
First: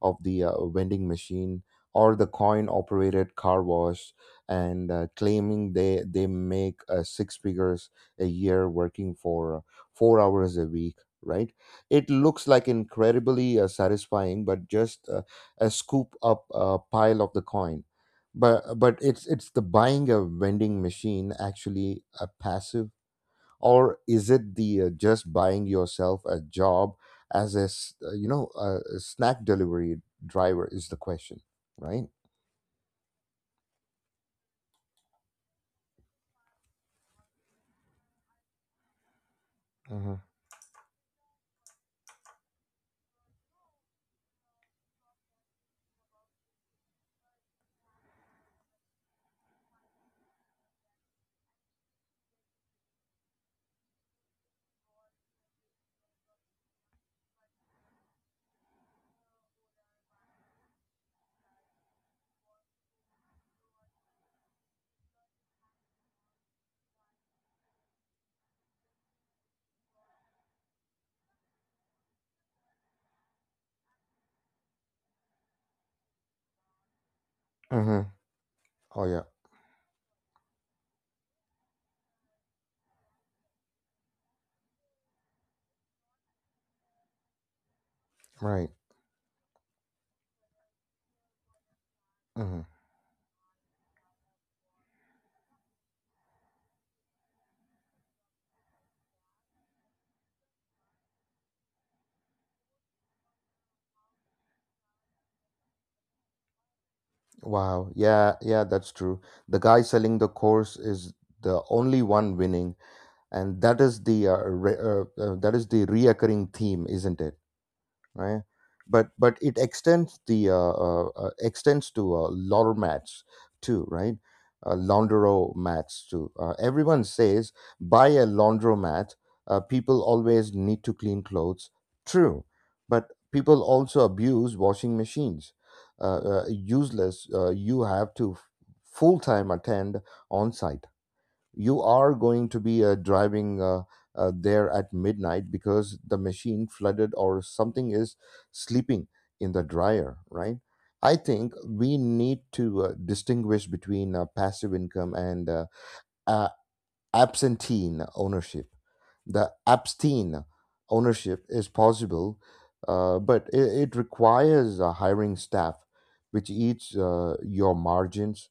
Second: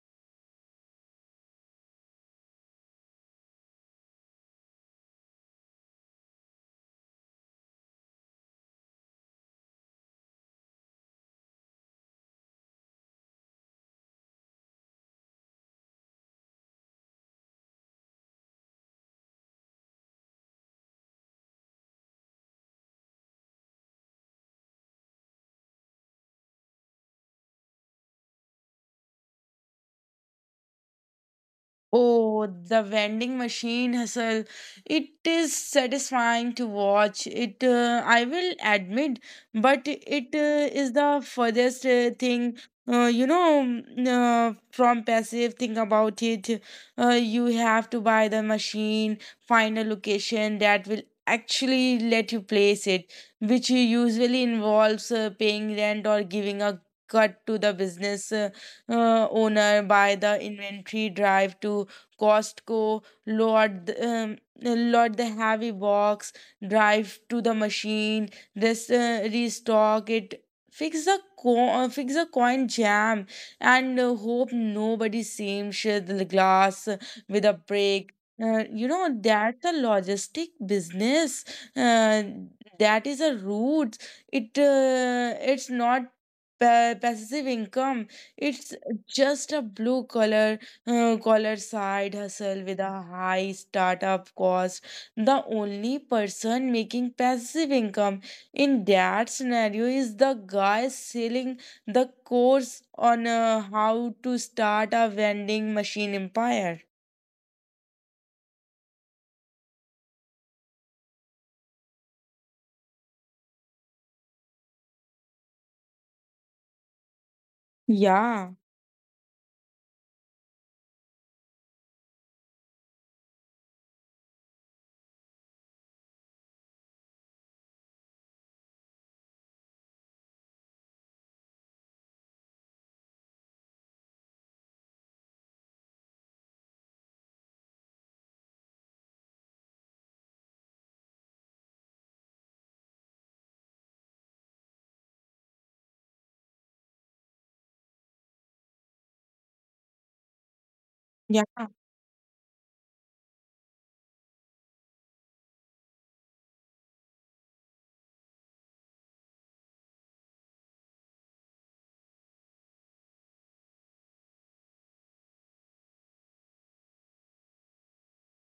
S2: of the vending machine or the coin operated car wash, and claiming they make six figures a year working for 4 hours a week, right? It looks like incredibly satisfying, but just a scoop up a pile of the coin. But it's the buying a vending machine actually a passive, or is it the, just buying yourself a job as a s- you know a snack delivery driver, is the question, right?
S1: Oh, the vending machine hustle. It is satisfying to watch. I will admit, but
S2: Mm-hmm.
S1: it is the furthest thing, from passive. Think about it. Uh, you have to buy the machine, find a location that will actually let you place it, which usually involves paying rent or giving a cut to the business. Owner by the inventory drive to Costco, load the heavy box, drive to the machine, restock it, fix the coin jam, and hope nobody seams the glass with a
S2: Mm-hmm.
S1: break. You
S2: Oh
S1: know,
S2: yeah.
S1: that's a logistic business. Uh, that is a route. It's not passive income, it's
S2: Right.
S1: just a blue collar side
S2: Mm-hmm.
S1: hustle with a high startup cost. The only person making passive income in that scenario is the guy selling the course on how to start a vending machine empire.
S2: Wow, yeah, yeah, that's true. The guy selling the course is the only one winning, and that is the that is the reoccurring theme, isn't it, right?
S1: Yeah.
S2: But it extends the extends to lauder mats too, right? Laundro mats too. Everyone says buy a laundromat. People always need to clean clothes. True, but people also abuse washing machines. Useless. You have to full time attend on site. You are going to be driving there at midnight because the machine flooded, or something is sleeping in the dryer, right? I think
S1: Yeah.
S2: we need to distinguish between passive income and, uh, absentine ownership. The abstain ownership is possible, but it requires hiring staff, which eats your margins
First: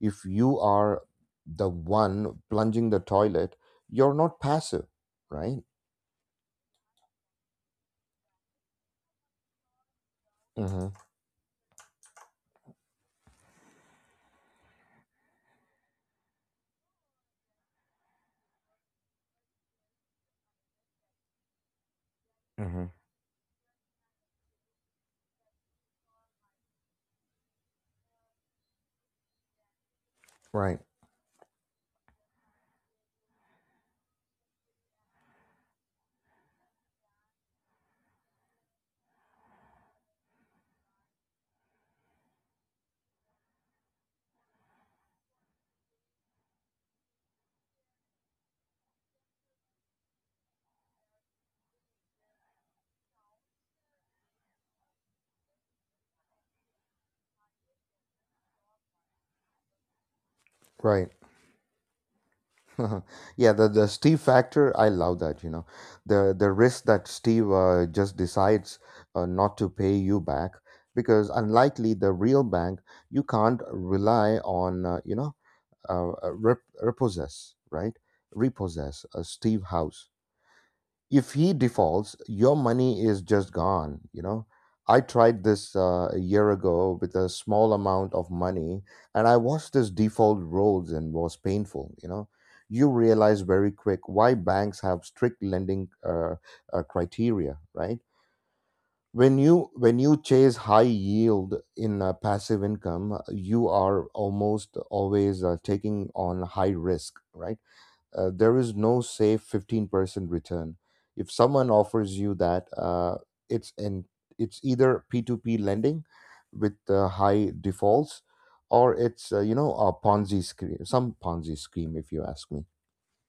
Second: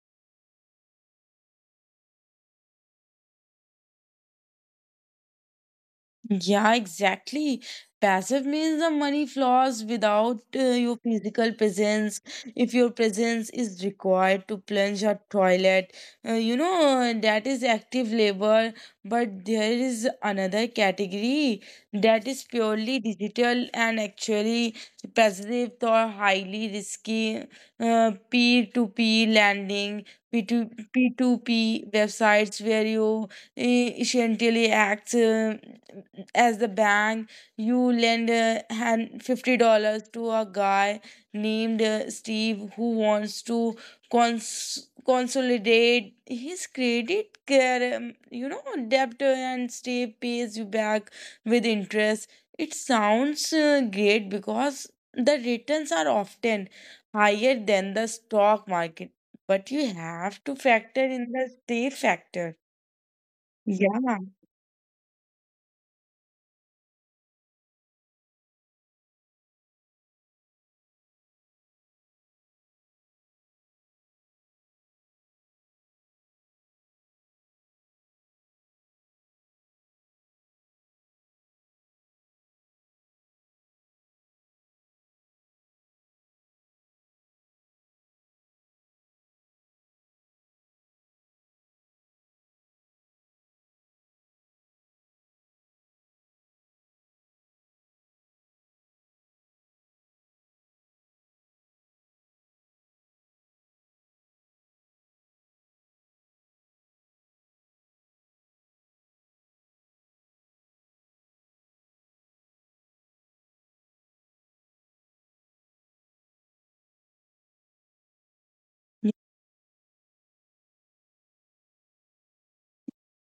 S2: if you are the one plunging the toilet, you're not passive, right?
S1: Yeah, exactly. Passive means the money flows without your
S2: Hmm.
S1: physical presence. If your presence is required to plunge a toilet, you know, that is active labor. But there is another category that is
S2: Hmm.
S1: purely digital and actually passive or highly risky, peer-to-peer lending,
S2: Right,
S1: P2P websites where you essentially act as the bank. You lend hand $50 to a guy named Steve who wants to consolidate his credit care, you know, debt, and Steve pays you back with interest. It sounds great because the returns are often higher than the stock market, but you have to factor
S2: right.
S1: in the Steve factor.
S2: Yeah, the
S1: Yeah.
S2: Steve factor, I love that. The risk that Steve just decides not to pay you back because unlikely the real bank, you can't rely on, repossess, right? Repossess a Steve house if he defaults, your money is just gone. I tried this a year ago with a small amount of money, and I watched this default rolls and was painful. You realize very quick why banks have strict lending criteria, right? When you chase high yield in passive income, you are almost always taking on high risk, right? There is no safe 15% return if someone offers you that, it's in it's either P2P lending with high defaults, or it's a Ponzi scheme, some Ponzi scheme, if you ask me.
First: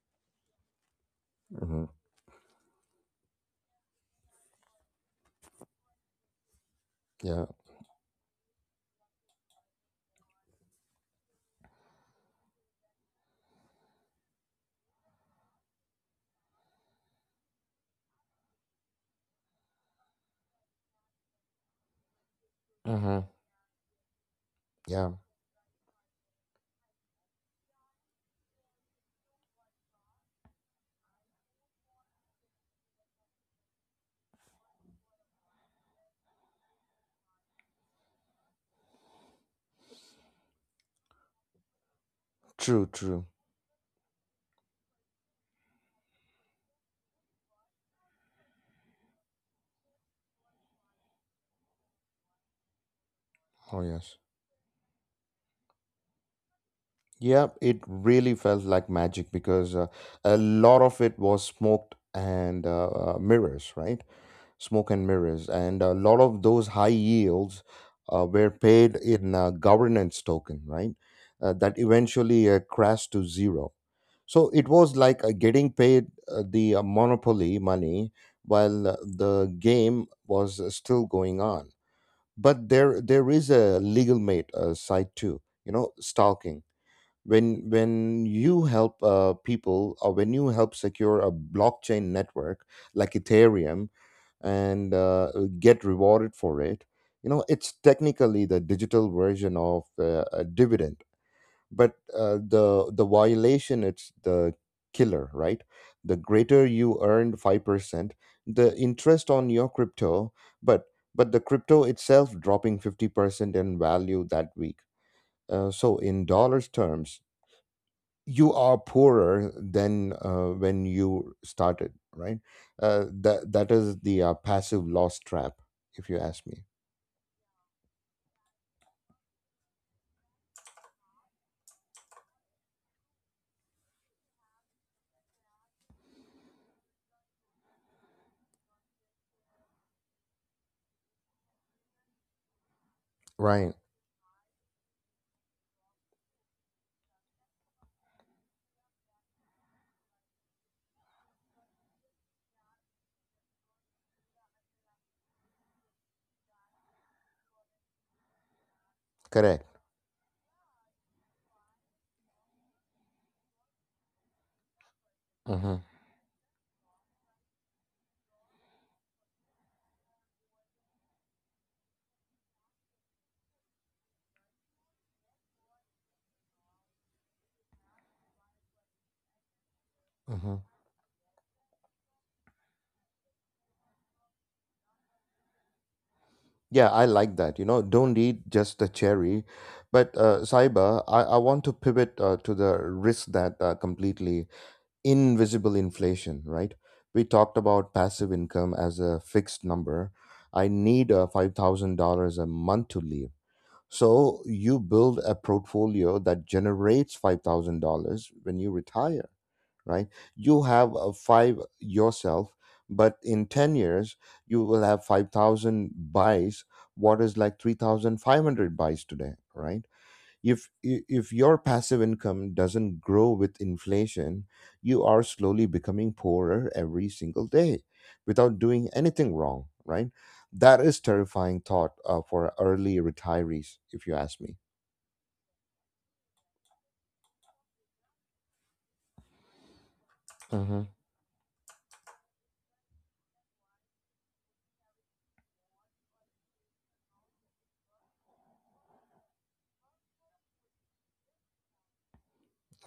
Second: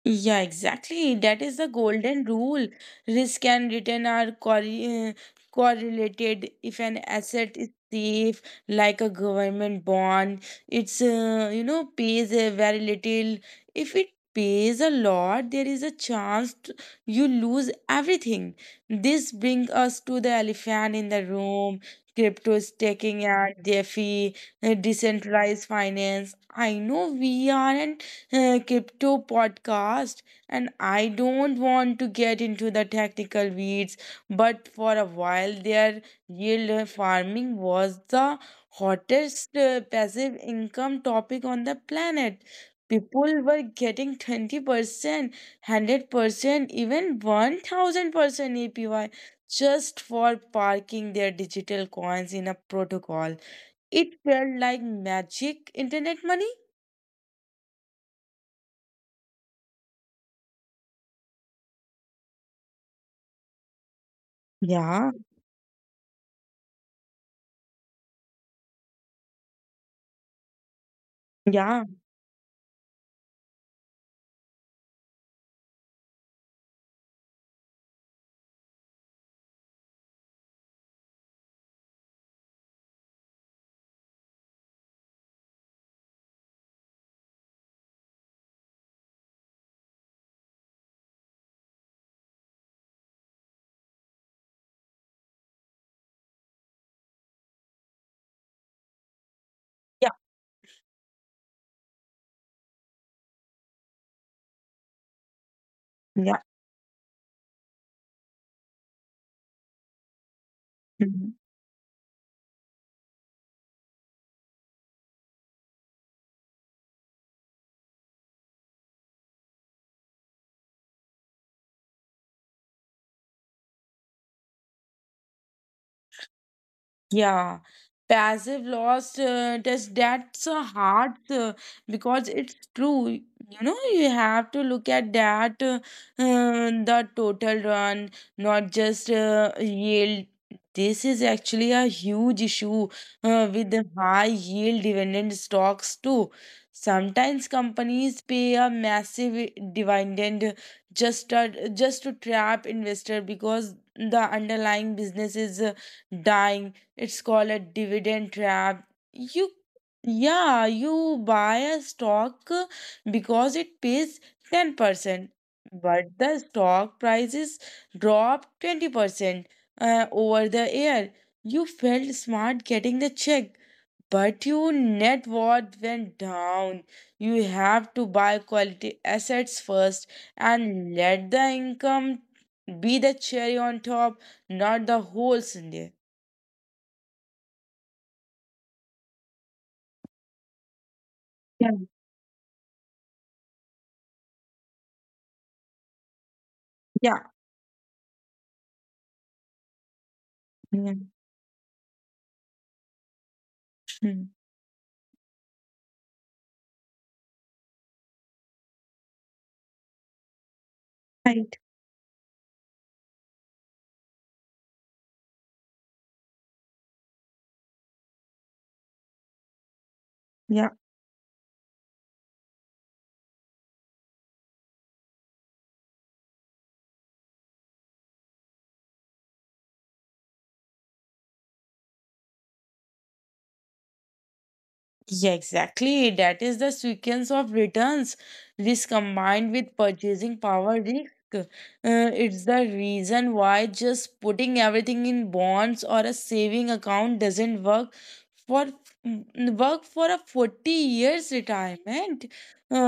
S1: Yeah, exactly. That is the
S2: Hmm.
S1: golden rule. Risk and return are correlated. If an
S2: Yeah.
S1: asset is safe, like a government bond, it's pays very little. If it pays a lot, there is a chance you lose everything. This brings us to the elephant in the room. Crypto
S2: Hmm.
S1: staking and DeFi,
S2: Yeah.
S1: decentralized finance. I know we are an crypto podcast, and I don't want to get into the technical weeds, but for a while there, yield farming was the hottest passive income topic on the planet.
S2: True, true.
S1: People were getting 20%, 100%, even 1000% apy just for parking their digital coins in a protocol.
S2: Oh
S1: It
S2: yes.
S1: felt like magic internet money.
S2: Yeah, it really felt like magic because a lot of it was smoke and
S1: Yeah.
S2: mirrors, and a lot of those high yields were paid in governance token, right? That
S1: Yeah.
S2: eventually crashed to zero. So it was like getting paid the monopoly money while the game was still going on. But there is a legal mate side too, you know, stalking. When you help people, or when you help secure a blockchain network like Ethereum and get rewarded for it. You know, it's technically the digital version of a dividend, but the violation, it's the killer, right? The
S1: Yeah.
S2: greater you earned 5%, the interest on your crypto, but
S1: Mhm.
S2: the crypto itself dropping 50% in value that week. So in dollars terms, you are poorer than when you started, right? That is the passive loss trap, if you ask me.
S1: Yeah, passive loss test, that's a hard because it's true. You know, you have to look at that the total run, not just yield. This is actually a huge issue with
S2: Right.
S1: the high yield dividend stocks too. Sometimes companies pay a massive dividend just to trap investor because the underlying business is dying. It's called a dividend trap. You,
S2: Correct.
S1: yeah, you buy a stock because it pays 10%,
S2: Hmm.
S1: but the stock prices drop 20% over the year. You felt smart getting the check, but your net worth went down. You have to buy quality assets first
S2: Hmm.
S1: and let the income be the cherry on top, not the whole sundae.
S2: Yeah, I like that. Don't eat just the cherry. But Saiba, I want
S1: Yeah.
S2: to pivot to the risk that completely invisible inflation, right?
S1: Yeah.
S2: We talked about passive income as a fixed number. I
S1: Yeah.
S2: need $5,000 a month to live.
S1: Hmm.
S2: So you build a portfolio that generates $5,000 when you retire, right? You have a five
S1: Right.
S2: yourself, but in 10 years, you will have 5,000 buys, what is like 3,500 buys today, right? if
S1: Yeah.
S2: i- if your passive income doesn't grow with inflation, you are slowly becoming poorer every single day without doing anything wrong, right? That is terrifying thought for early retirees, if you ask me.
S1: Yeah, exactly. That is the sequence of returns. Risk combined with purchasing power
S2: Hmm.
S1: risk. It's the reason why just putting everything in bonds or a saving account doesn't work for, work for a 40 years retirement.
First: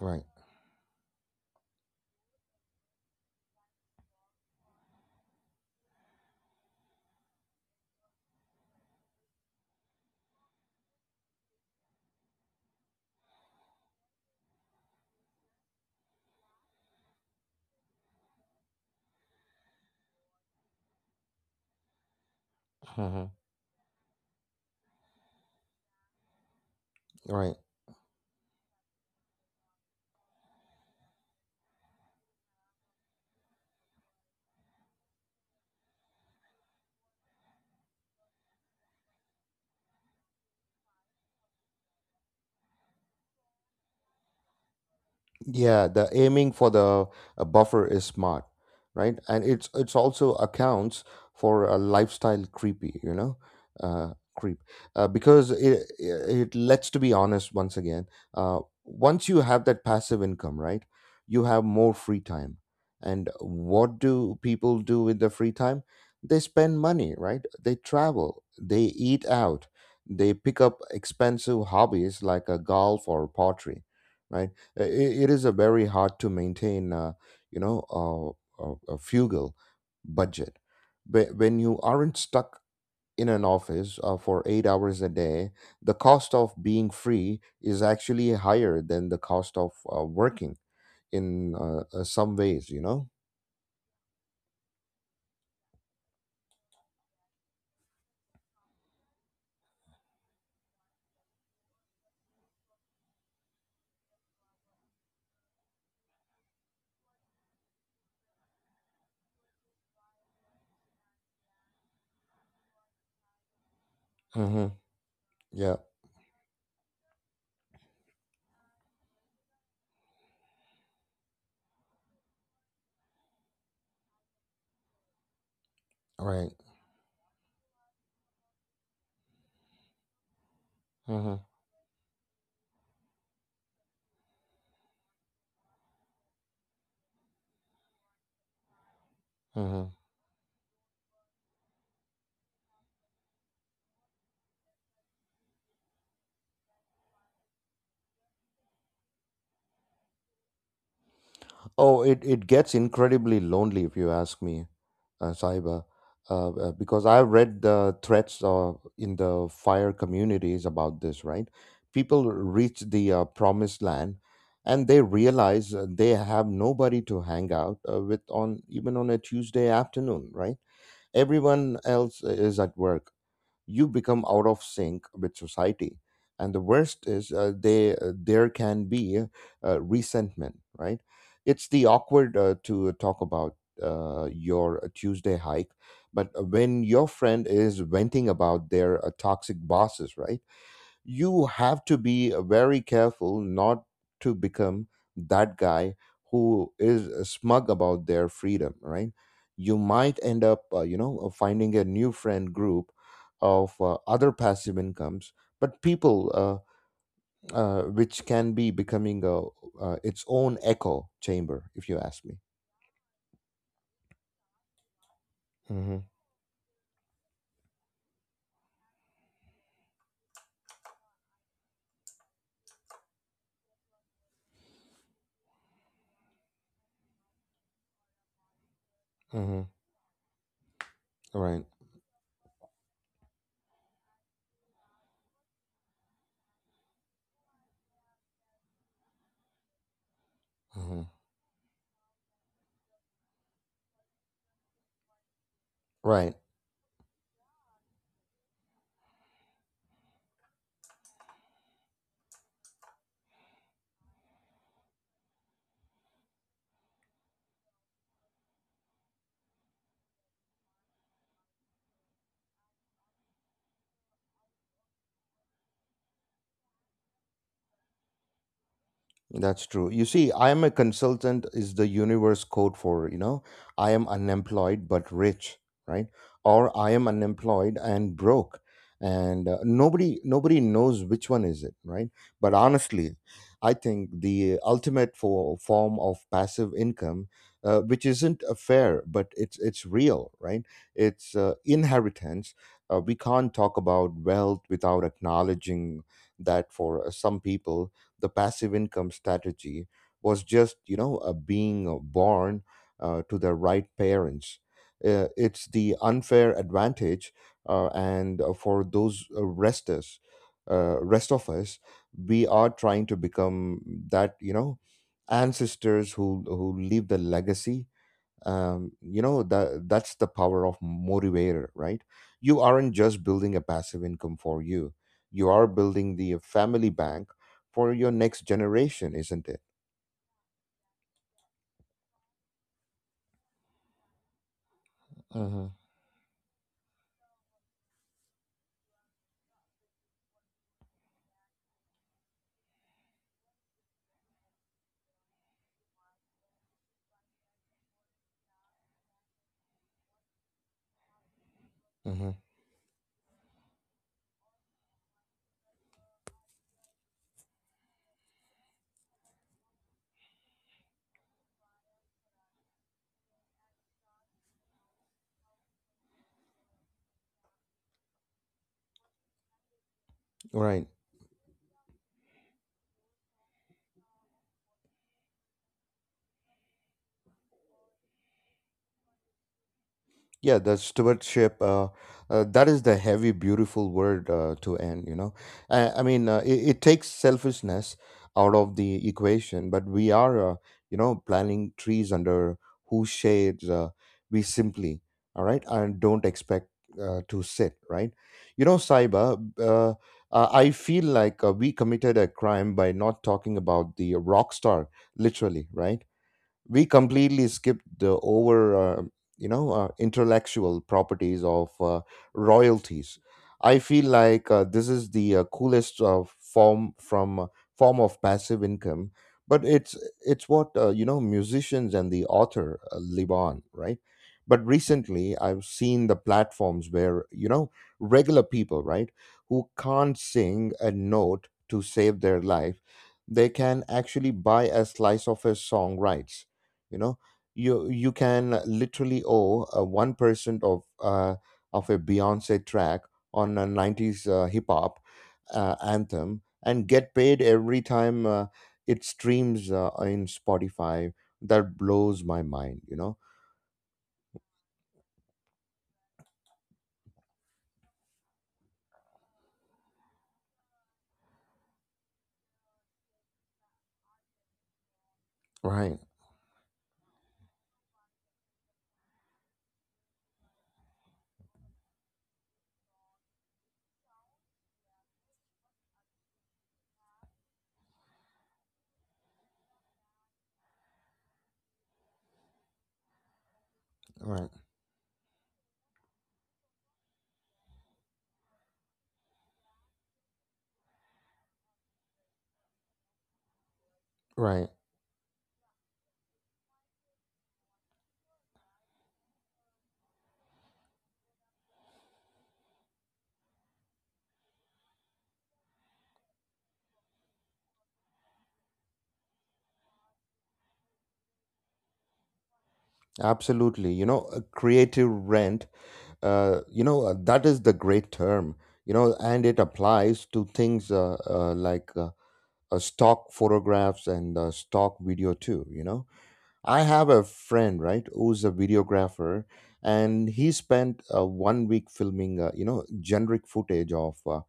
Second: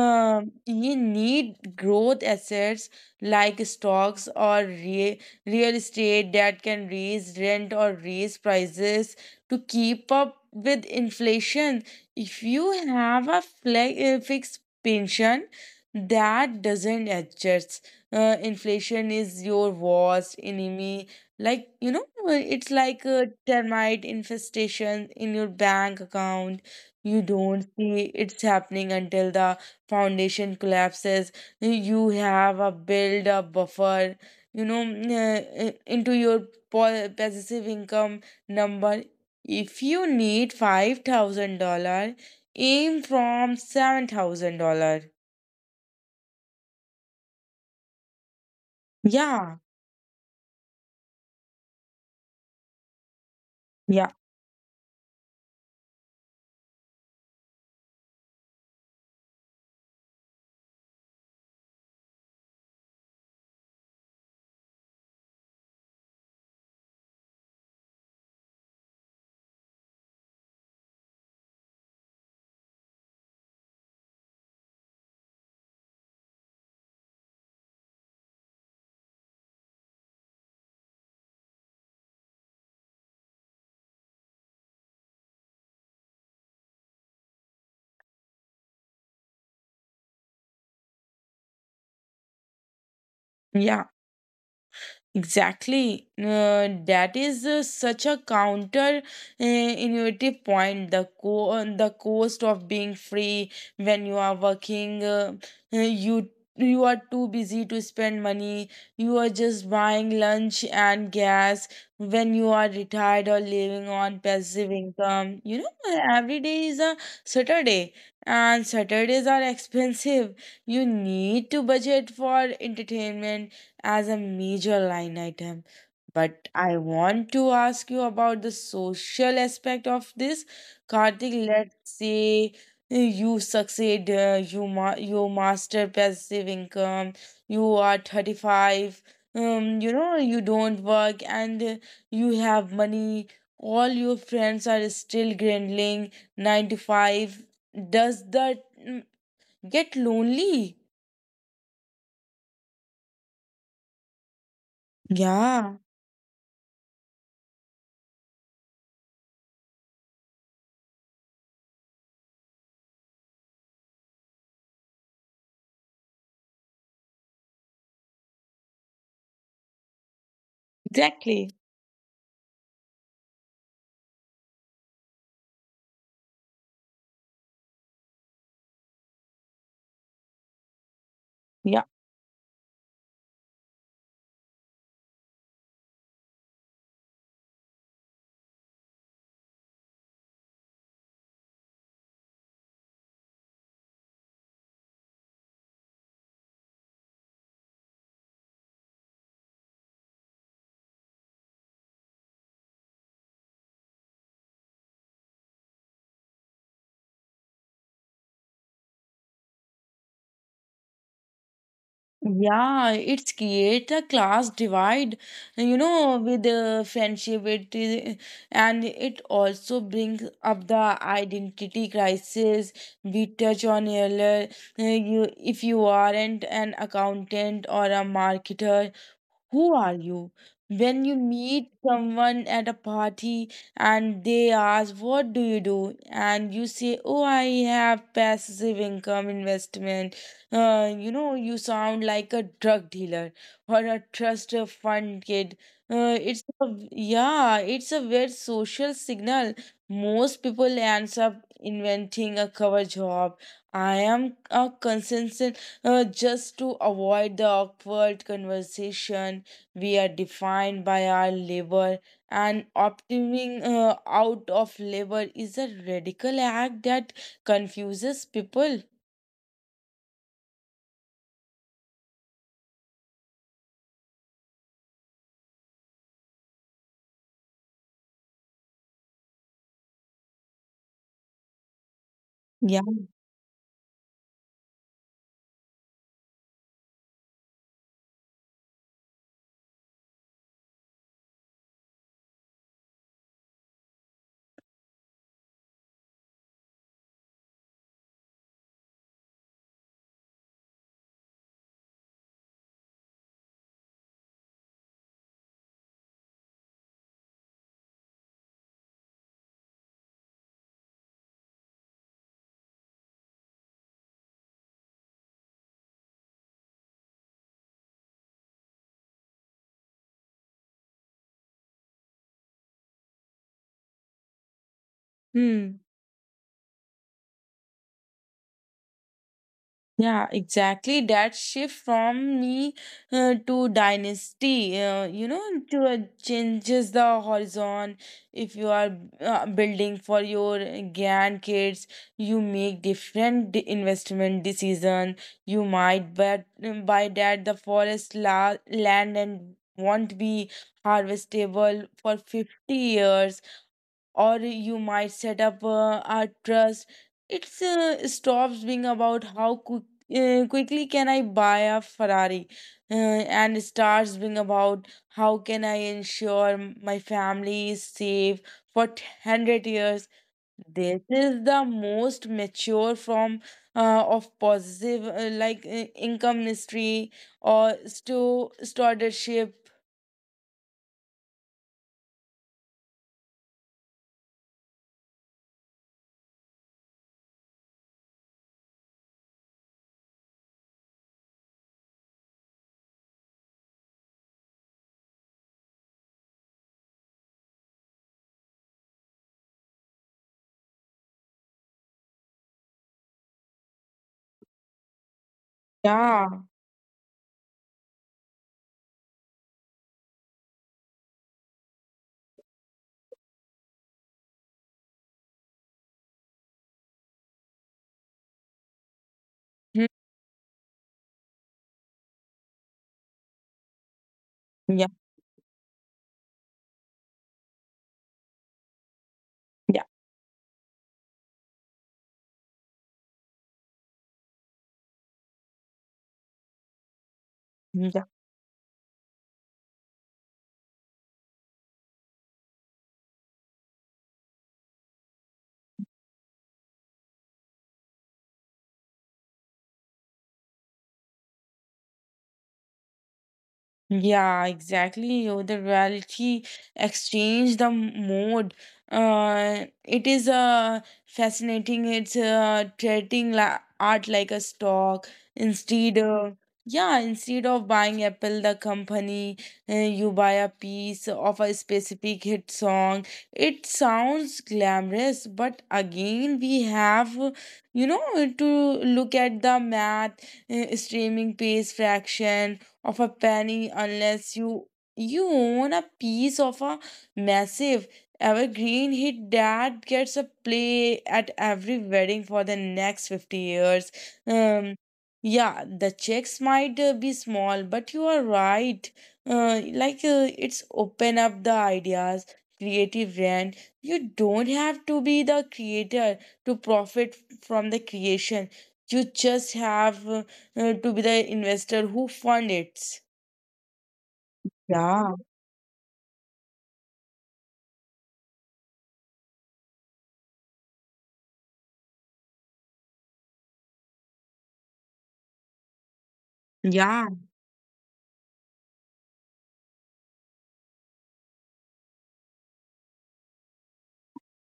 S2: Right.
S1: You need growth assets like stocks or real estate that can raise rent or raise prices to keep up with inflation. If you have a fixed pension that doesn't adjust, inflation is your worst enemy. Like, you know, it's like
S2: Hmm.
S1: a termite infestation in your bank account. You
S2: Right.
S1: don't see it's happening until the foundation collapses. You have a build a buffer, you know, into your passive income number. If you need $5,000, aim from $7,000.
S2: Yeah, the aiming for the buffer is smart, right? And
S1: Yeah.
S2: it's also accounts for a lifestyle creepy,
S1: Yeah.
S2: creep, because let's to be honest once again, uh, once you have that passive income, right, you have more free time, and what do people do with the free time? They spend money, right? They travel, they eat out, they pick up expensive hobbies like a golf or pottery, right? It is a very hard to maintain you know a frugal budget. When you aren't stuck in an office for 8 hours a day, the cost of being free is actually higher than the cost of working in some ways, you know.
S1: Yeah, exactly. That is such a counter innovative point. The cost of being free. When you are working, uh, you you are too busy to spend money. You are just buying lunch and gas. When you are retired or living on
S2: Hmm.
S1: passive income, you
S2: Yeah.
S1: know, every day is a Saturday, and Saturdays are expensive. You need to budget for entertainment as a major line item. But
S2: Right.
S1: I want to ask you about the social aspect of this.
S2: Hmm.
S1: Karthik, let's say you succeed, you master passive income, you are 35,
S2: Hmm.
S1: you know, you don't work, and you have money. All your friends are still grinding 9 to 5. Does that get lonely?
S2: Oh, it gets incredibly lonely, if you ask me,
S1: Yeah,
S2: Saiba, because I've read the threats in the fire communities about this, right? People reach the promised land, and they realize they have nobody to hang out with on even on a Tuesday afternoon, right?
S1: exactly.
S2: Everyone else is at work. You become out of sync with society, and the worst is they there can be resentment, right? It's the
S1: Yeah.
S2: awkward to talk about your Tuesday hike, but when your friend is venting about their toxic bosses, right, you have to be very careful not to become that guy who is smug about their freedom, right? You might end up finding a new friend group of other passive incomes, but people, which can be becoming its own echo chamber, if you ask me.
S1: Yeah, it's create a class divide, you
S2: Mm-hmm.
S1: know, with the friendship. It is, and it also brings up the identity crisis we touch on earlier. If you aren't an accountant or a marketer,
S2: Mm-hmm.
S1: who are you? When you
S2: Right.
S1: meet someone at a party and they ask, "What do you do?" and you say, "Oh, I have passive income investment,"
S2: Mm-hmm.
S1: you know, you sound like a drug dealer or a trust fund kid. Uh,
S2: Right.
S1: it's a, yeah, it's a weird social signal. Most people ends up inventing a cover job. I am a consensus, just to avoid the awkward conversation. We are defined by our labor, and opting out of labor is a radical act that confuses people.
S2: That's true. You see, I am a consultant is the universe code for, you know, I am unemployed but rich, right? Or I am unemployed and broke. And nobody knows which one is it, right? But
S1: Yeah.
S2: honestly, I think the ultimate form of passive income, which isn't a fair, but it's real, right? It's inheritance. We can't talk about wealth without acknowledging that for some people the passive income strategy was just, you know, being born to the right parents. It's the unfair advantage, and rest of us, we are trying to become that, you know, ancestors who leave the legacy, that that's the power of motivator, right? You aren't just building a passive income for you, you are
S1: Hmm.
S2: building the family bank for your next generation, isn't it?
S1: Yeah, exactly. That shift from me to dynasty,
S2: Mm-hmm.
S1: to changes the horizon. If you are building for your grandkids, you make investment decision. You might bet by that the forest la land and won't be harvestable for
S2: Mm-hmm.
S1: 50 years, or you might set up a trust. It stops being about how quickly can I buy a Ferrari, uh, and starts being about how can I ensure my family is safe for 100 years.
S2: Right.
S1: This is the most mature form of positive, income history or stewardship.
S2: Yeah, the stewardship, that is the heavy, beautiful word to end, you know. I mean, it takes selfishness out of the equation, but we are, planting trees under whose shades we simply, all right, and don't expect to sit, right? You know, Saiba, I feel like we committed a crime by not talking about the rock star, literally, right?
S1: Yeah.
S2: We completely skipped the over intellectual properties of royalties. I feel like this is the coolest form of passive income, but
S1: Hmm.
S2: it's what you know musicians and the author live on, right? But
S1: Yeah,
S2: recently I've seen the platforms where, you know, regular people, right, who
S1: yeah,
S2: can't sing a note to save their life, they can actually buy a slice of a song rights, you know. you
S1: yeah.
S2: you can literally owe a 1% of a Beyonce track on a 90s hip hop anthem and get paid every time it streams in Spotify. That blows my mind, you know.
S1: Yeah, exactly. Oh, the reality exchange, the mode. It is fascinating. It's treating art like a stock
S2: Right.
S1: instead. Yeah, instead of buying Apple, the company, you buy a piece of a specific hit song. It sounds glamorous, but again, we have, to look at the math. Streaming pays fraction of a penny unless
S2: Right.
S1: you own a piece of a massive evergreen hit that gets a play at every wedding for the next 50 years.
S2: Right.
S1: Um, yeah, the checks might be small, but you are right. It's open up the ideas. Creative rent, you don't have to be the creator to profit from the creation. You just have to be the investor who fund it.
S2: Absolutely, you know, creative
S1: Yeah,
S2: rent, that is the great term, you know, and it applies to things stock photographs and stock video too, you know. I have
S1: yeah.
S2: a friend, right, who's a videographer, and he spent one week filming, generic footage of uh,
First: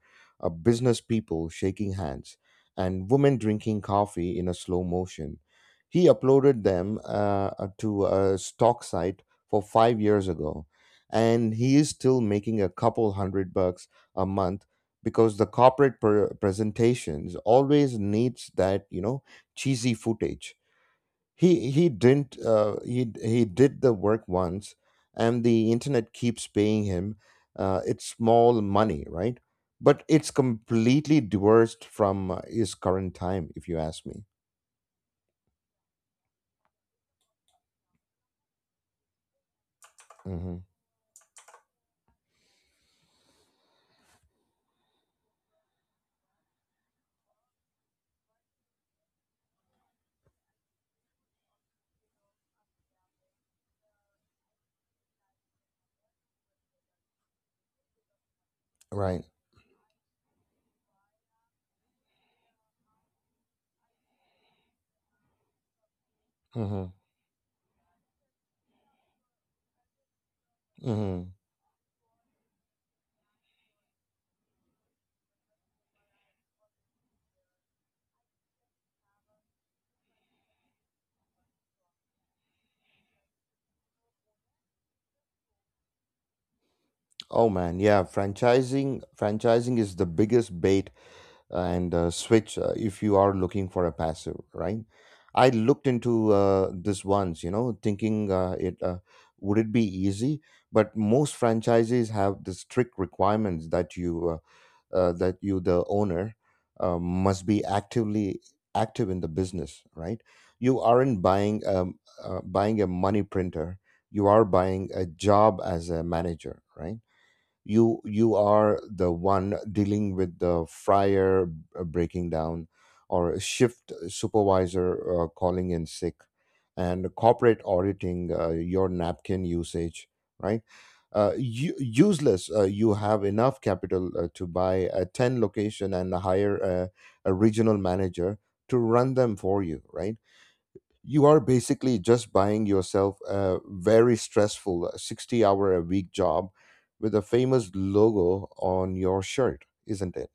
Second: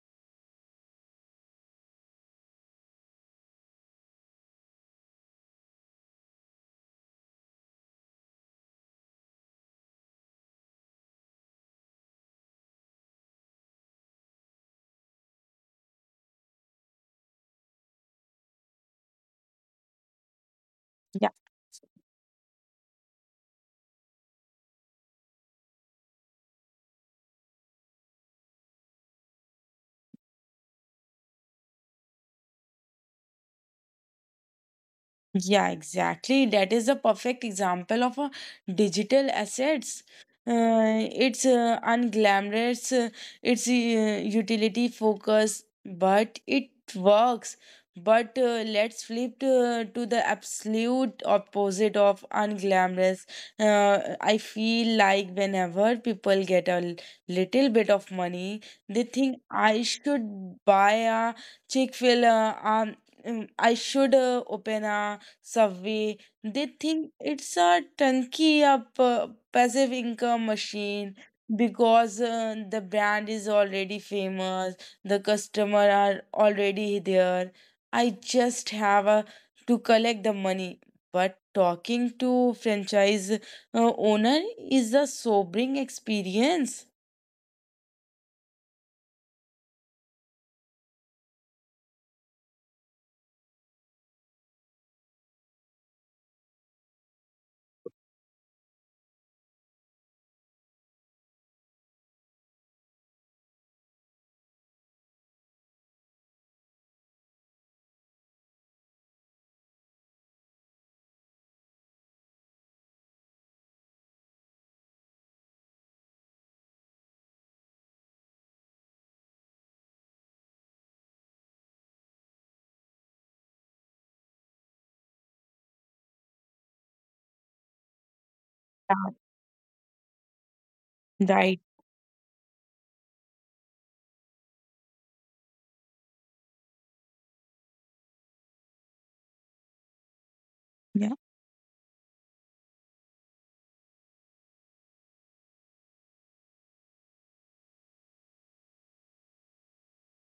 S2: uh, business people shaking hands and women drinking coffee in a slow motion. He uploaded them to a stock site for 5 years ago, and he is still making a couple hundred bucks a month because the corporate presentations always needs that, you know, cheesy footage. He didn't He did the work once, and the internet keeps paying him. It's small money, right? But it's completely divorced from his current time, if you ask me.
S1: Yeah, exactly. That is a perfect example of a digital assets.
S2: Hmm.
S1: It's unglamorous, it's utility focused, but it works. But let's flip to the absolute opposite of unglamorous. I feel like whenever people get a little bit of money, they
S2: Right.
S1: think I should buy a Chick-fil-A, I should open a Subway. They
S2: Hmm.
S1: think it's a turnkey up passive income machine
S2: Hmm.
S1: because the brand is already famous, the customer are already there. I just have to collect the money. But talking to franchise owner is a sobering experience.
S2: Oh man, yeah. Franchising is the biggest bait and switch if you are looking for a passive, right? I looked into this once, thinking it would it be easy, but most franchises have the strict requirements that you, that you the owner, must be active in the business, right? You aren't buying, buying a money printer, you are buying a job as a manager, right? You are the one dealing with the fryer breaking down or shift supervisor calling in sick and corporate auditing your napkin usage, right? uh,
S1: Right.
S2: u- useless you have enough capital to buy a 10 location and hire a regional manager to run them for you, right?
S1: Yeah.
S2: You are basically just buying yourself a very stressful 60 hour a week job with a famous logo on your shirt, isn't it?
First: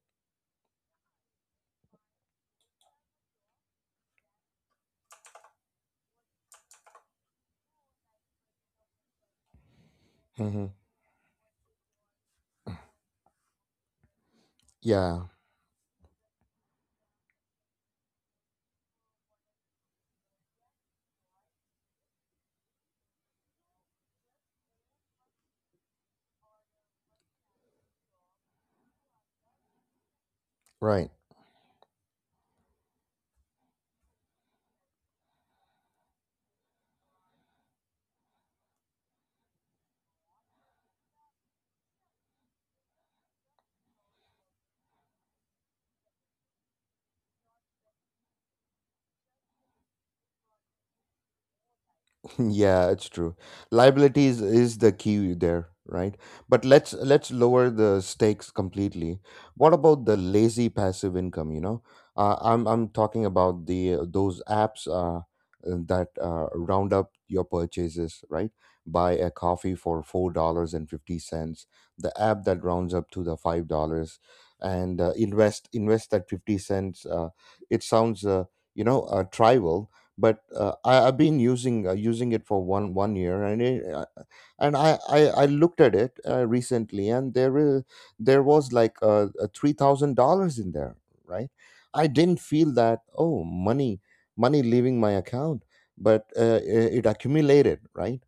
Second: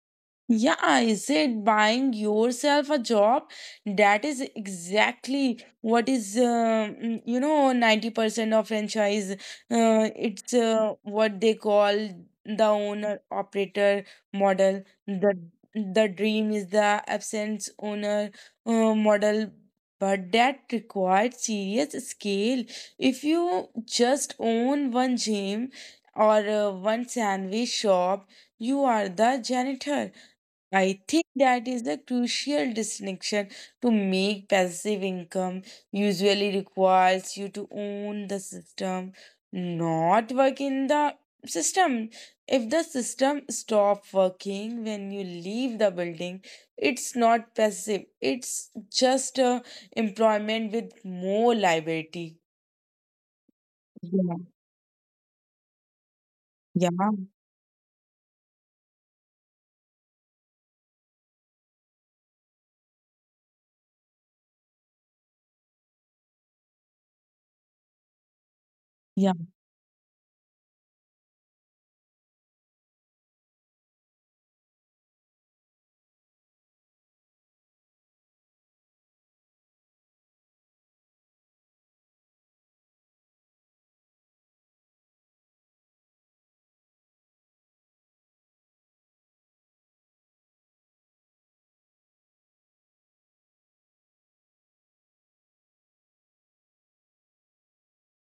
S1: Yeah, is it buying yourself a job? That is exactly what is, 90% of franchise. It's
S2: Hmm.
S1: what they call the owner operator model.
S2: Yeah,
S1: The dream is the absence owner model, but that required serious scale. If you just own one gym or one sandwich shop, you are the janitor. I
S2: right.
S1: think that is the crucial distinction. To make passive income usually requires you to own the system, not work in the system. If the system stop working when you leave the building, it's not passive. It's just a employment with more liability.
S2: Yeah, it's true. Liability
S1: Yeah.
S2: is the key there, right? But
S1: Yeah.
S2: let's lower the stakes completely. What about the lazy passive income, you know? I'm talking about the those apps that round up your purchases, right? Buy a
S1: Yeah.
S2: coffee for $4.50, the app that rounds up to the $5 and invest that 50 cents, it sounds, trivial, but I've been using it for one year, and it, and I looked at it recently, and there was like $3,000 in there, right? I didn't feel that money leaving my account, but it accumulated, right?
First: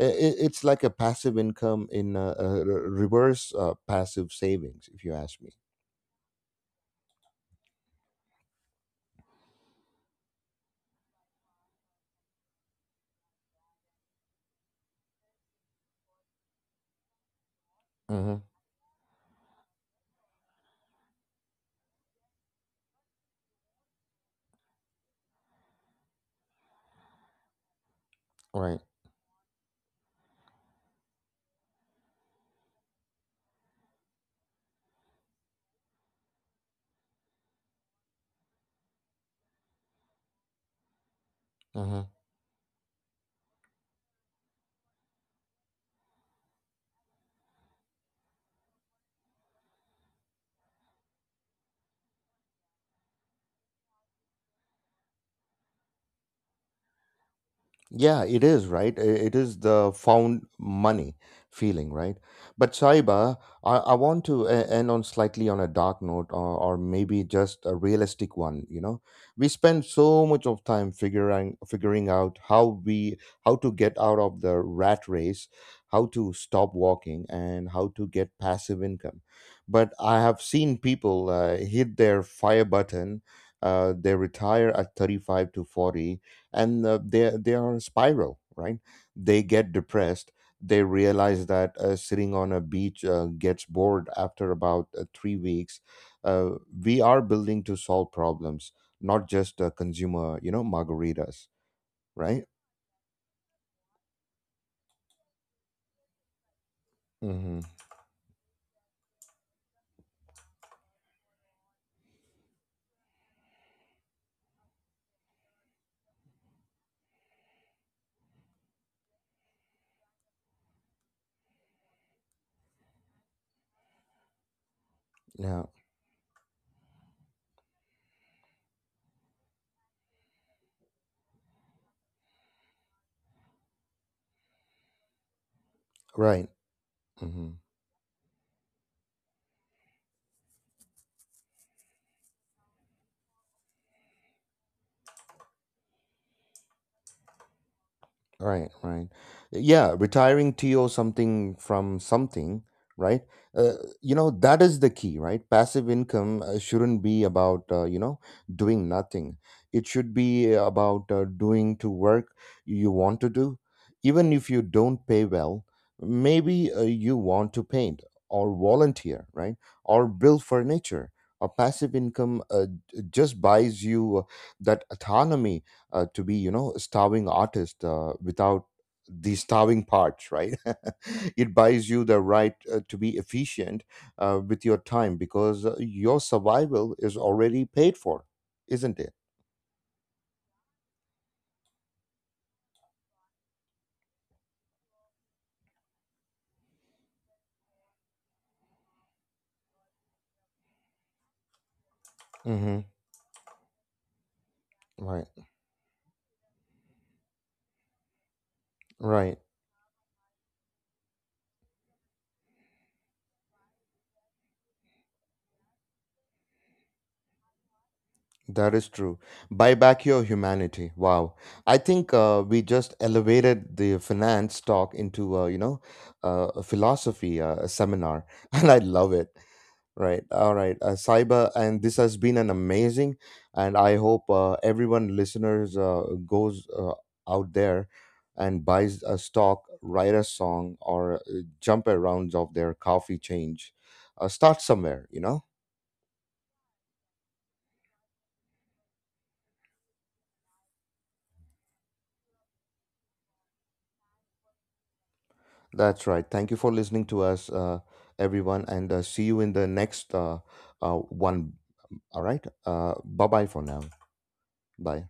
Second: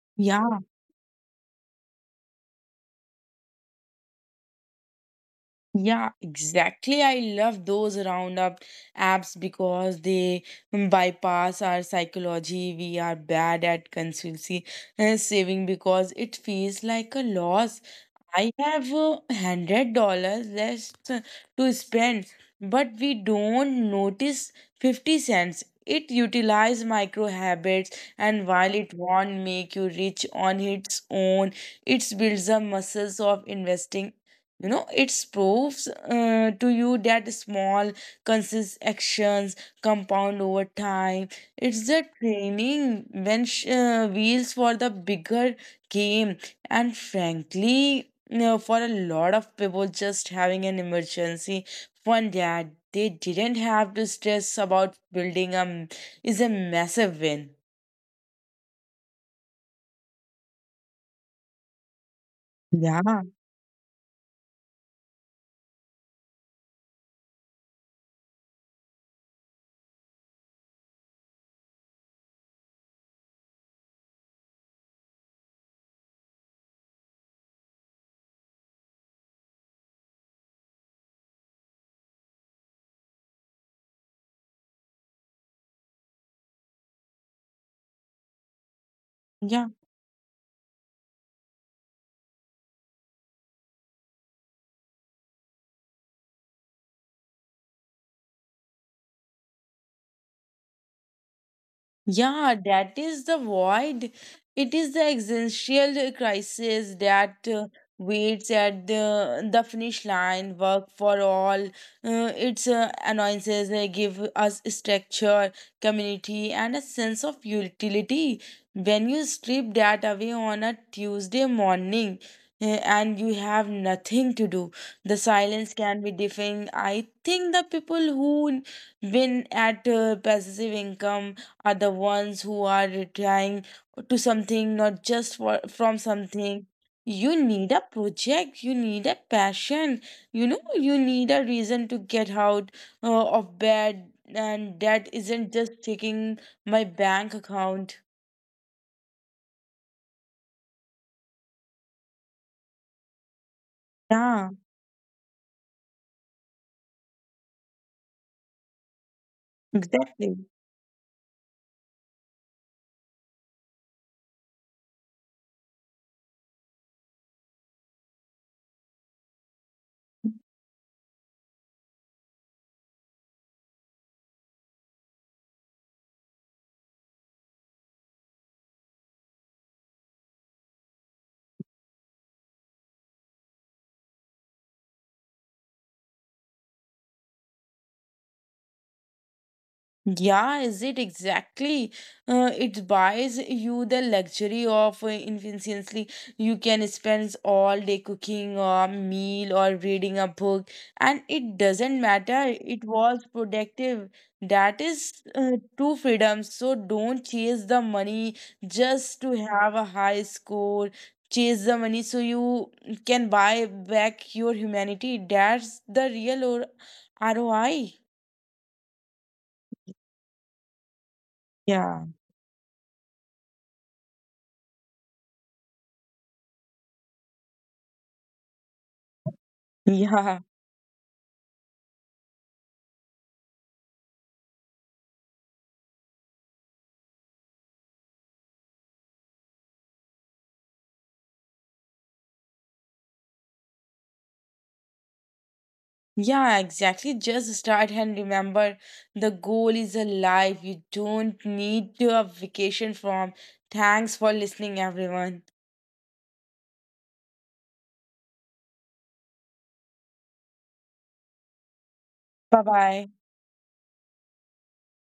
S1: Yeah.
S2: It's like a passive income in reverse, passive savings, if you ask me.
S1: Yeah, exactly. I love those roundup apps because they bypass our psychology. We are bad at consultancy and saving because it feels like a loss.
S2: Mm-hmm.
S1: I have $100 less to spend, but we don't notice 50 cents. It utilizes micro habits, and while
S2: Right.
S1: it won't make you rich on its own, it builds the muscles of investing. You know, it proves to you that small, consistent actions compound over time. It's
S2: Mm-hmm.
S1: the training wheels for the bigger game. And frankly, no, for a lot of people, just having an emergency fund that they didn't have to stress about is a massive win.
S2: Yeah, it is, right? It is the found money feeling, right? But
S1: Yeah,
S2: Saiba, I want to end on slightly on a dark note, or maybe just a realistic one, you know. We spend so much of time figuring out how to get out of the rat race, how to stop walking, and how to get passive income. But I have seen people hit their fire button, they retire at 35 to 40, and they are on a spiral, right? They
S1: yeah.
S2: get depressed. They realize that sitting on a beach gets bored after about 3 weeks, uh, we are building to solve problems, not just consumer, you know, margaritas, right?
S1: Yeah, that is the void. It is the existential crisis that
S2: Hmm.
S1: waits at the finish line. Work for all. Its annoyances they give us structure, community, and a sense of utility. When you strip that away on a Tuesday morning and you have nothing to do, the
S2: Yeah.
S1: silence can be deafening. I think the people who win at passive income are the ones who are trying to something, not just from
S2: Right.
S1: something. You
S2: Mm-hmm.
S1: need a project, you need a passion, you know, you need a reason to get out of bed, and that isn't just checking my bank account.
S2: Right, right. Yeah, retiring to something from something, right? Uh, you know,
S1: Yeah,
S2: that is the key, right? Passive income shouldn't be about, doing nothing. It should
S1: exactly.
S2: be about doing to work you want to do. Even if you don't pay well, maybe you want to paint or volunteer, right? Or build furniture. A passive income, just buys you that autonomy to be, you know, a starving artist without the starving parts, right? It buys you the right to be efficient with your time because your survival is already paid for, isn't it?
S1: Yeah, is it exactly? It buys you the luxury of infinitely. You can spend all day cooking a meal or reading a book, and it doesn't matter.
S2: Hmm.
S1: It was productive. That is
S2: Right.
S1: true freedom. So don't chase the money just to
S2: Right.
S1: have a high score. Chase the money so you can buy back your humanity. That's the real ROI.
S2: That is true. Buy back your humanity, wow. I
S1: Yeah.
S2: think we just elevated the finance talk into a philosophy seminar. And I love it. Right.
S1: Yeah.
S2: All right. Saiba, and this has been an amazing, and I hope everyone listeners goes out there and buys a stock, write a song, or jump around of their coffee change. Start somewhere, you know?
S1: Yeah, exactly. Just start and remember the goal is alive. You don't need to a vacation from. Thanks for listening, everyone.
S2: That's right. Thank you for listening to us, everyone, and see you in the next one. All right.
S1: Bye
S2: Uh,
S1: bye.
S2: bye bye for now. Bye.